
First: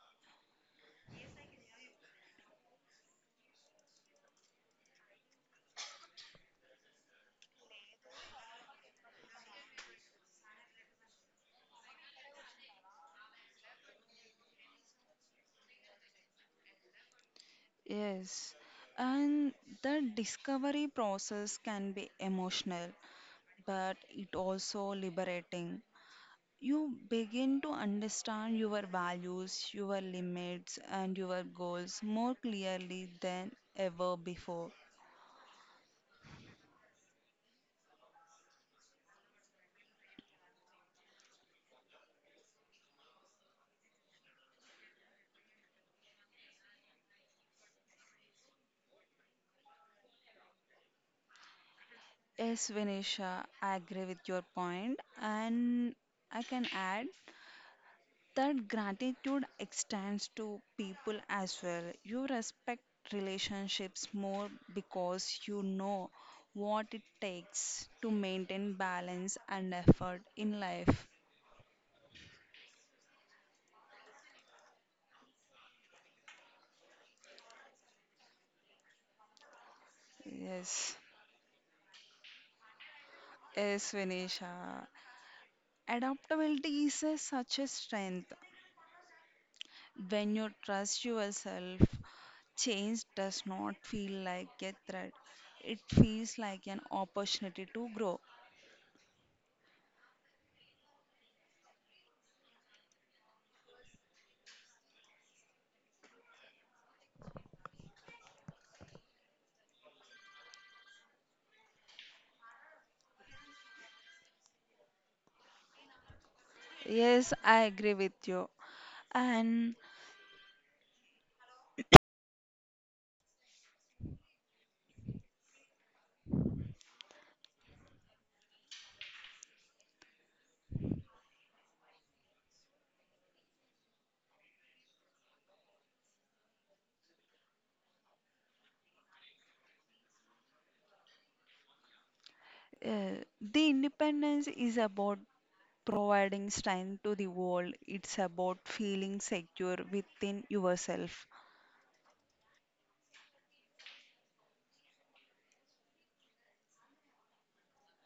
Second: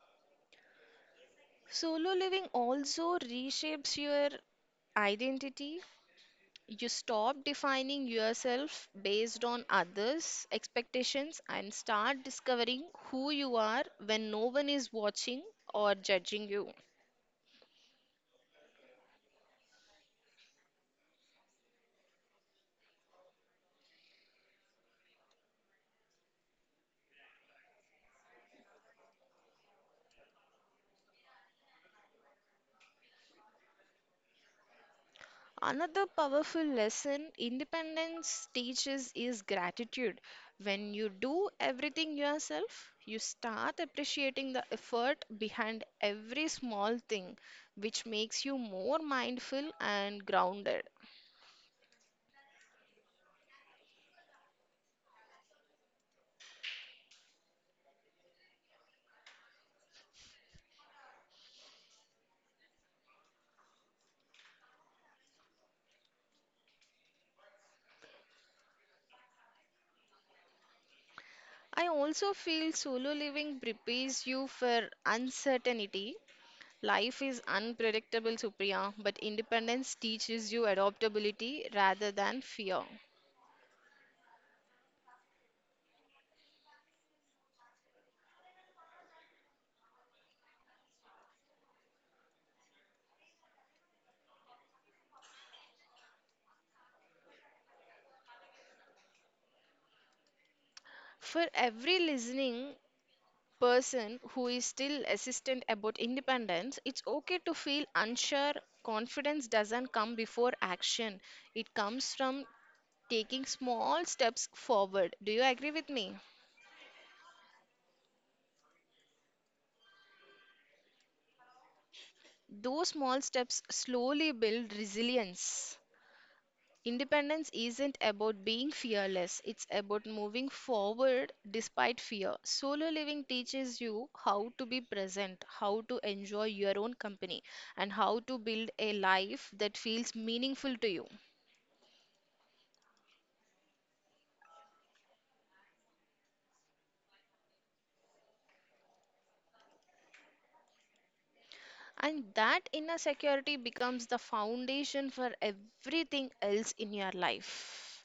Speaker 1: Solo living also reshapes your identity. You stop defining yourself based on others' expectations and start discovering who you are when no one is watching or judging you.
Speaker 2: Yes, and the discovery process can be emotional, but it also liberating. You begin to understand your values, your limits, and your goals more clearly than ever before.
Speaker 1: Another powerful lesson independence teaches is gratitude. When you do everything yourself, you start appreciating the effort behind every small thing, which makes you more mindful and grounded.
Speaker 2: Yes, Vinisha, I agree with your point, and I can add that gratitude extends to people as well. You respect relationships more because you know what it takes to maintain balance and effort in life.
Speaker 1: I also feel solo living prepares you for uncertainty. Life is unpredictable, Supriya, but independence teaches you
Speaker 2: Yes,
Speaker 1: adaptability rather than fear.
Speaker 2: yes, Vinisha. Adaptability is a, such a strength. When you trust yourself, change does not feel like a threat. It feels like an opportunity to grow.
Speaker 1: For every listening, person who is still hesitant about independence, it's okay to feel unsure. Confidence doesn't come before action, it comes from taking small steps forward. Do you agree with me?
Speaker 2: Yes, I agree with you. And
Speaker 1: Those small steps slowly build resilience. Independence isn't about being fearless, it's about moving forward despite fear. Solo living teaches you how to be present, how to enjoy your own company, and how to build a life that feels meaningful to you.
Speaker 2: uh, the independence is about providing strength to the world, it's about feeling secure within yourself.
Speaker 1: And that inner security becomes the foundation for everything else in your life.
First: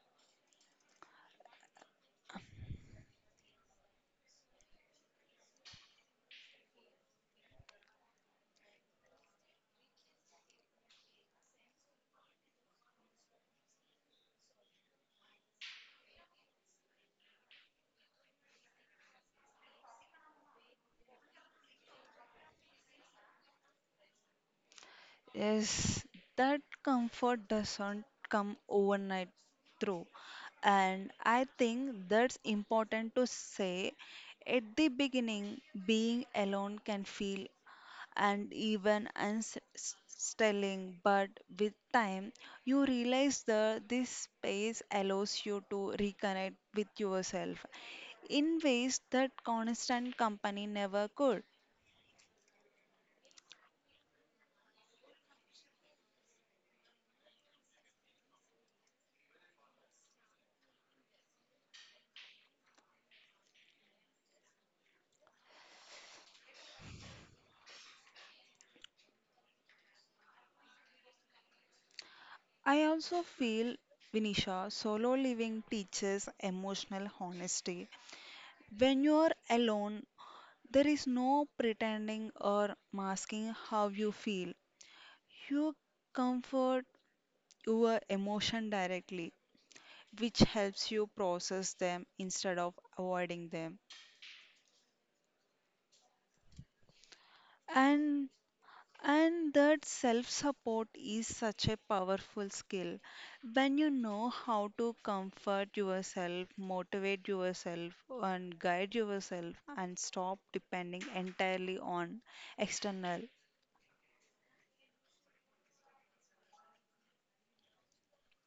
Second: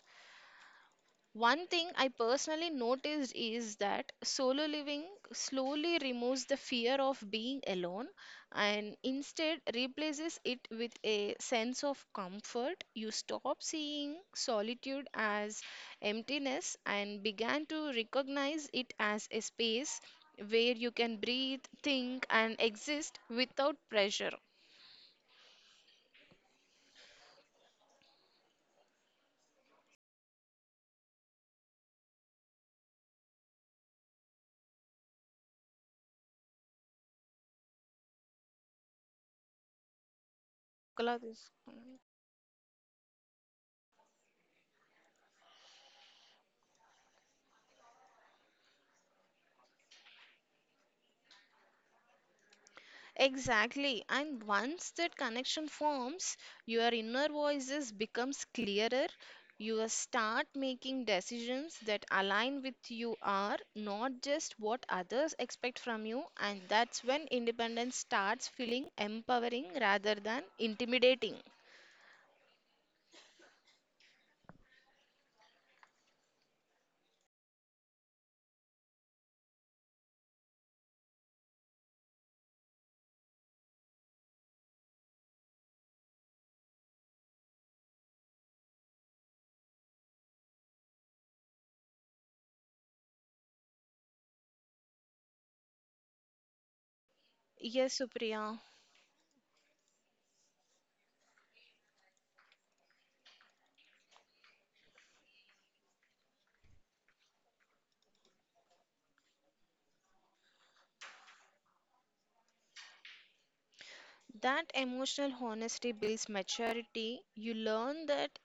Speaker 1: One thing I personally noticed is that solo living slowly removes the fear of being alone and instead replaces it with a sense of comfort. You stop seeing solitude as emptiness and began to recognize it as a space where you can breathe, think, and exist without pressure.
Speaker 2: Yes, that comfort doesn't come overnight through. And I think that's important to say. At the beginning, being alone can feel and even unsettling, but
Speaker 1: Kalades.
Speaker 2: with time, you realize that this space allows you to reconnect with yourself in ways that constant company never could.
Speaker 1: Exactly. And once that connection forms, your inner voices becomes clearer. You start making decisions that align with you are not just what others expect from you, and that's when independence starts feeling empowering rather than intimidating.
Speaker 2: I also feel, Vinisha, solo living teaches emotional honesty. When you're alone, there is no pretending or masking how you feel. You comfort your emotion directly, which helps you process them instead of avoiding them.
Speaker 1: Yes,
Speaker 2: And
Speaker 1: Supriya.
Speaker 2: And that self support is such a powerful skill. When you know how to comfort yourself, motivate yourself, and guide yourself, and stop depending entirely on external.
Speaker 1: That emotional honesty builds maturity. You learn that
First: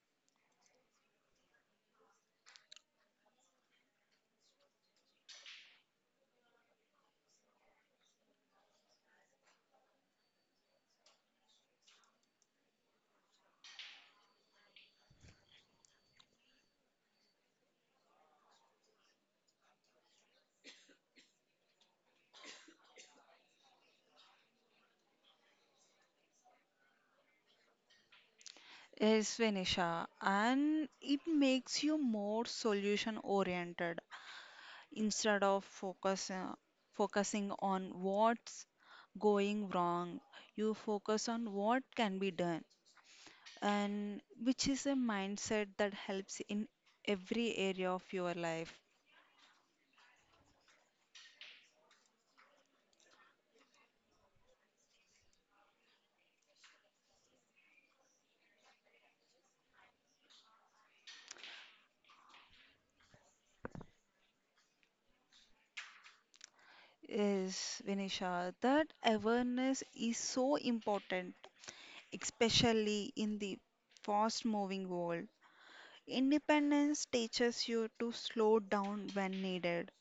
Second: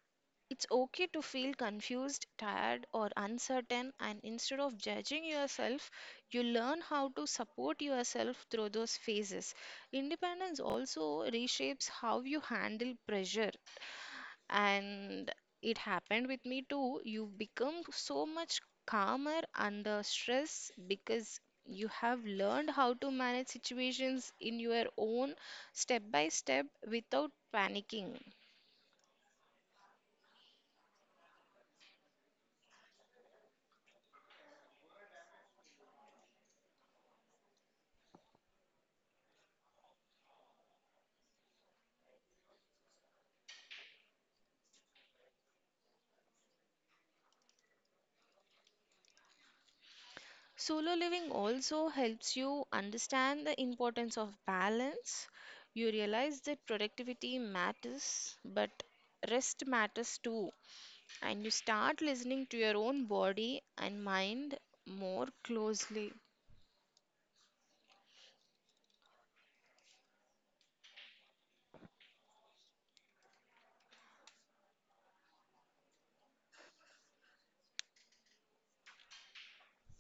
Speaker 1: it's okay to feel confused, tired, or uncertain, and instead of judging yourself, you learn how to support yourself through those phases. Independence also reshapes how you handle pressure, and it happened with me too. You become so much calmer under stress because you have learned how to manage situations in your own step by step without panicking.
Speaker 2: Yes, Vinisha, and it makes you more solution oriented instead of focus, uh, focusing on what's going wrong, you focus on what can be done. And which is a mindset that helps in every area of your life.
Speaker 1: Solo living also helps you understand the importance of balance. You realize that productivity matters, but rest matters too. And you start listening to your own body and mind more closely.
Speaker 2: Yes, Vinisha, that awareness is so important, especially in the fast moving world. Independence teaches you to slow down when needed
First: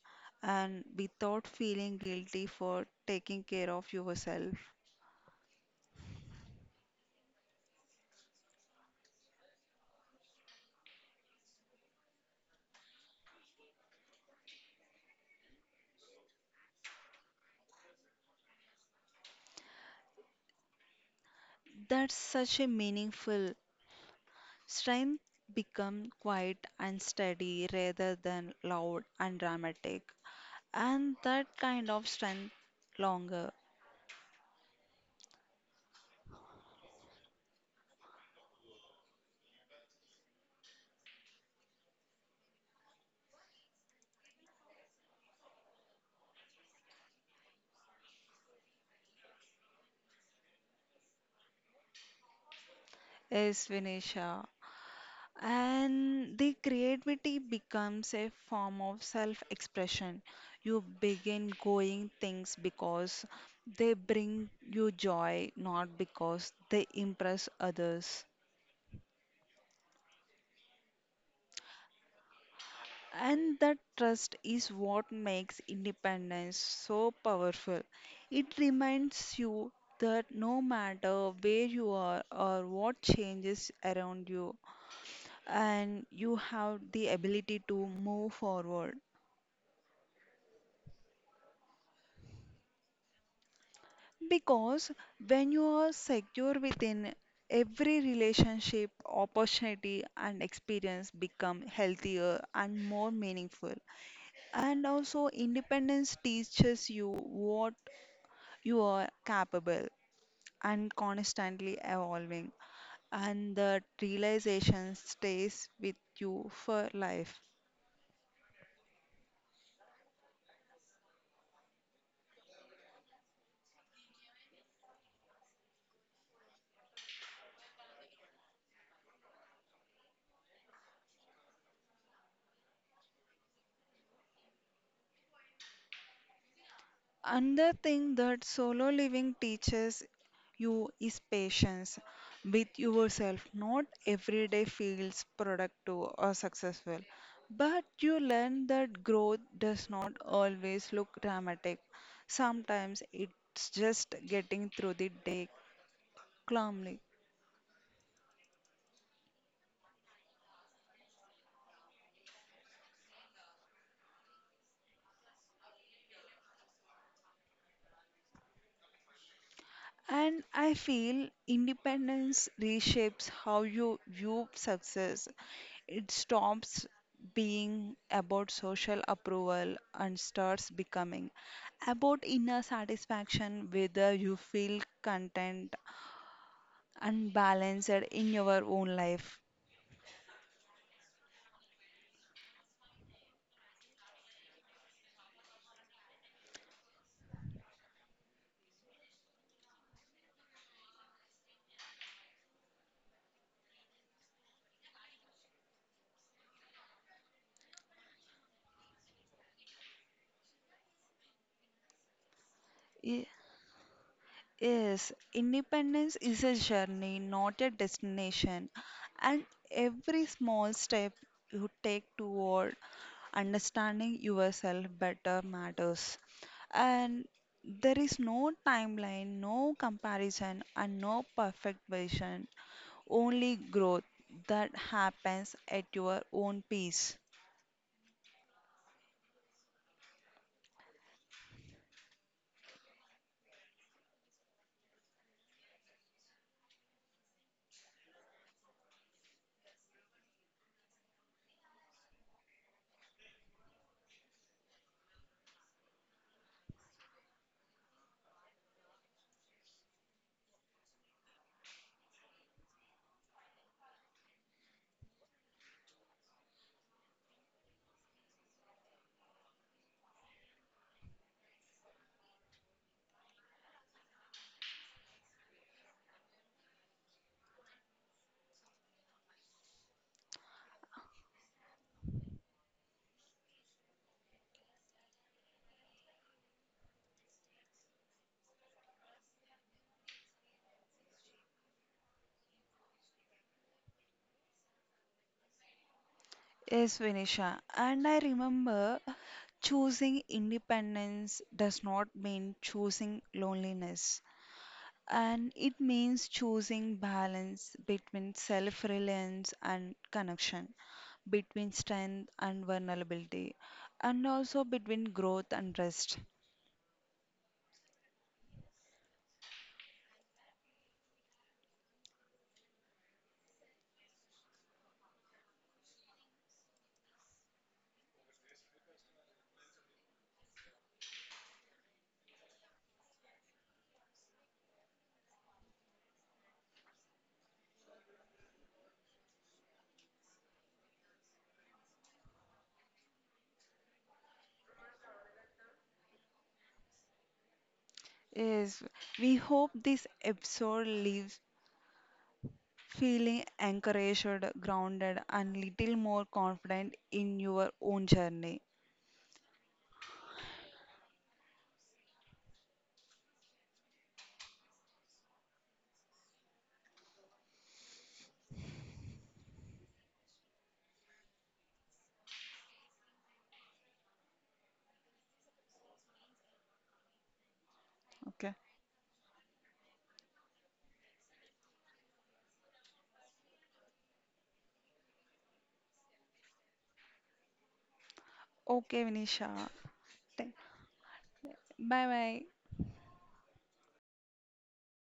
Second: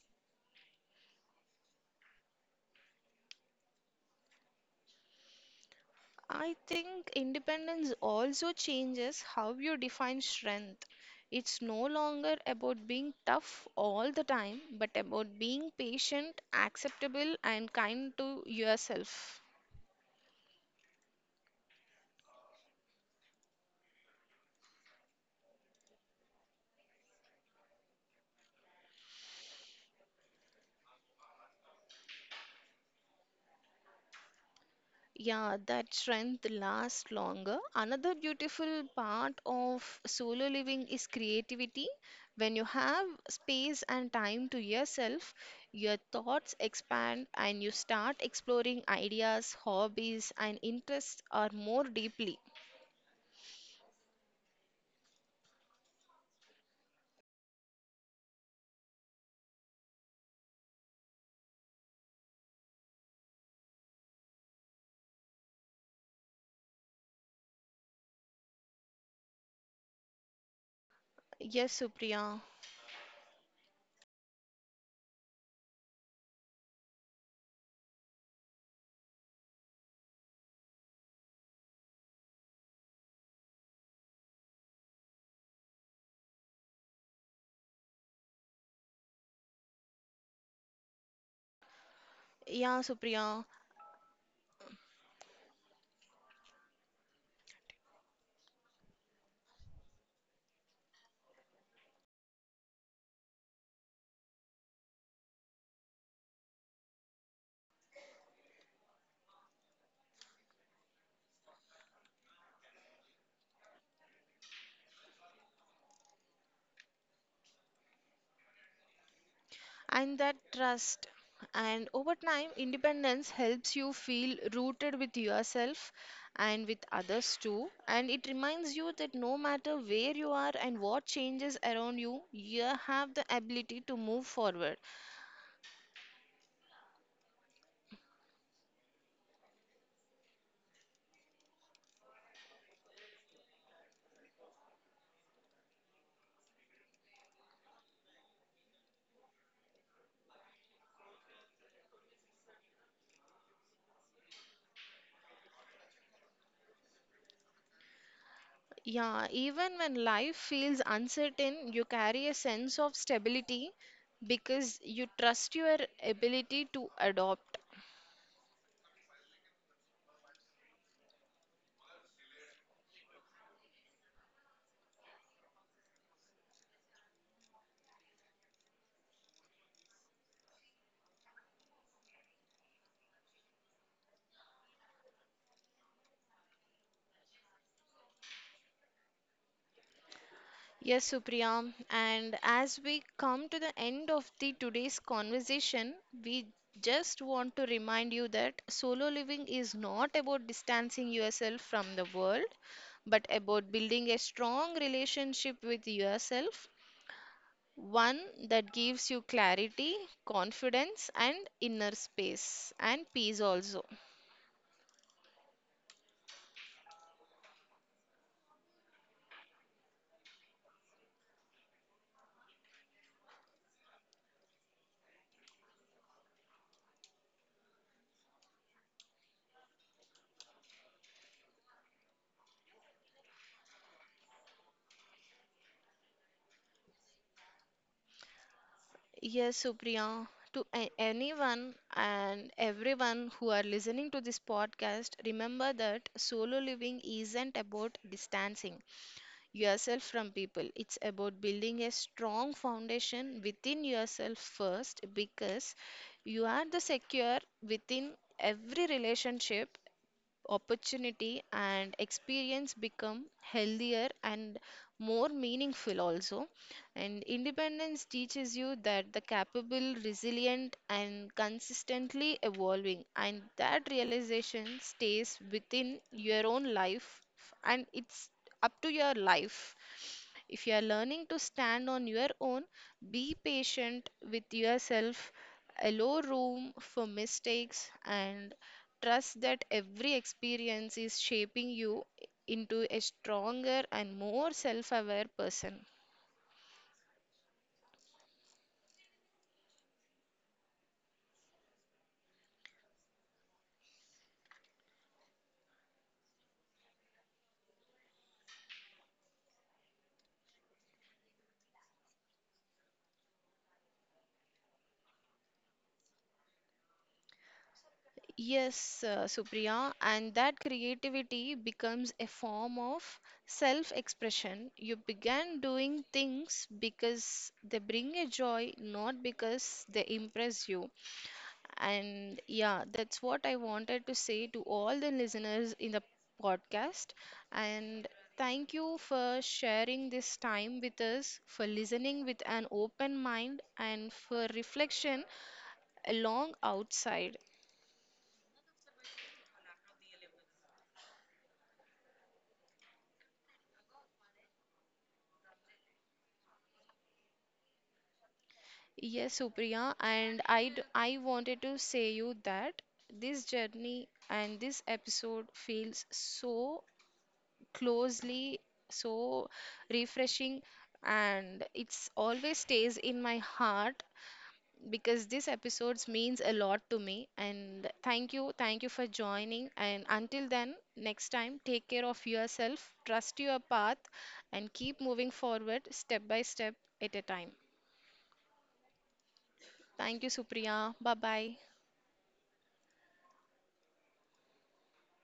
Speaker 2: and without feeling guilty for taking care of yourself.
Speaker 1: I think independence also changes how you define strength. It's no longer about being tough all the time, but about being patient, acceptable, and kind to yourself.
Speaker 2: That's such a meaningful strength become quiet and steady rather than loud and dramatic. And that kind of strength longer
Speaker 1: Yeah, that strength lasts longer. Another beautiful part of solo living is creativity. When you have space and time to yourself, your thoughts expand and you start exploring ideas, hobbies, and interests are more deeply.
Speaker 2: is Vinisha. And the creativity becomes a form of self expression. You begin going things because they bring you joy, not because they impress others.
Speaker 1: Yes, Supriya.
Speaker 2: And that trust is what makes independence so powerful. It reminds you that no matter where you are or what changes around you, and you have the ability to move forward.
Speaker 1: Yeah, Supriya,
Speaker 2: Because when you are secure within every relationship, opportunity, and experience become healthier and more meaningful. And also, independence teaches you what you are capable and constantly evolving, and that realization stays with you for life.
Speaker 1: and that trust. And over time, independence helps you feel rooted with yourself and with others too. And it reminds you that no matter where you are and what changes around you, you have the ability to move forward.
Speaker 2: Another thing that solo living teaches you is patience with yourself. Not every day feels productive or successful, but you learn that growth does not always look dramatic. Sometimes it's just getting through the day calmly.
Speaker 1: Yeah, even when life feels uncertain, you carry a sense of stability because you trust your ability to adopt.
Speaker 2: And I feel independence reshapes how you view success. It stops being about social approval and starts becoming about inner satisfaction, whether you feel content and balanced in your own life.
Speaker 1: Yes, Supriya. And as we come to the end of the today's conversation, we just want to remind you that solo living is not about distancing yourself from the world, but about building a strong relationship with yourself, one that gives you clarity, confidence, and inner space and
Speaker 2: Yeah.
Speaker 1: peace also.
Speaker 2: Yes, independence is a journey, not a destination. And every small step you take toward understanding yourself better matters. And there is no timeline, no comparison, and no perfect version, only growth that happens at your own pace.
Speaker 1: Yes, Supriya, to a- anyone and everyone who are listening to this podcast, remember that solo living isn't about distancing yourself from people. It's about building a strong foundation within yourself first because you are the secure within every relationship opportunity and experience become healthier and more meaningful also, and independence teaches you that the capable resilient and consistently evolving, and that realization stays within your own life, and it's up to your life if you are learning to stand on your own, be patient with yourself, allow room for mistakes, and trust that every experience is shaping you into a stronger and more self aware person.
Speaker 2: Yes, Vinisha. And I remember choosing independence does not mean choosing loneliness. And it means choosing balance between self reliance and connection, between strength and vulnerability, and also between growth and rest.
Speaker 1: Yes, uh, Supriya, and that creativity becomes a form of self expression. You began doing things because they bring you joy, not because they impress you. And yeah, that's what I wanted to say to all the listeners in the podcast. And thank you for sharing this time with us, for listening with an open mind, and for reflection along outside.
Speaker 2: Yes, we hope this episode leaves feeling encouraged, grounded, and little more confident in your own journey.
Speaker 1: Yes, Supriya, and I, d- I wanted to say you that this journey and this episode feels so closely, so refreshing, and it's always stays in my heart because this episodes means a lot to me, and thank you
Speaker 2: Okay.
Speaker 1: thank you for joining, and until then next time take care of yourself, trust your path, and keep moving forward step by step at a time.
Speaker 2: Okay, Vinisha.
Speaker 1: Thank you, Supriya. Bye bye.
Speaker 2: Bye bye.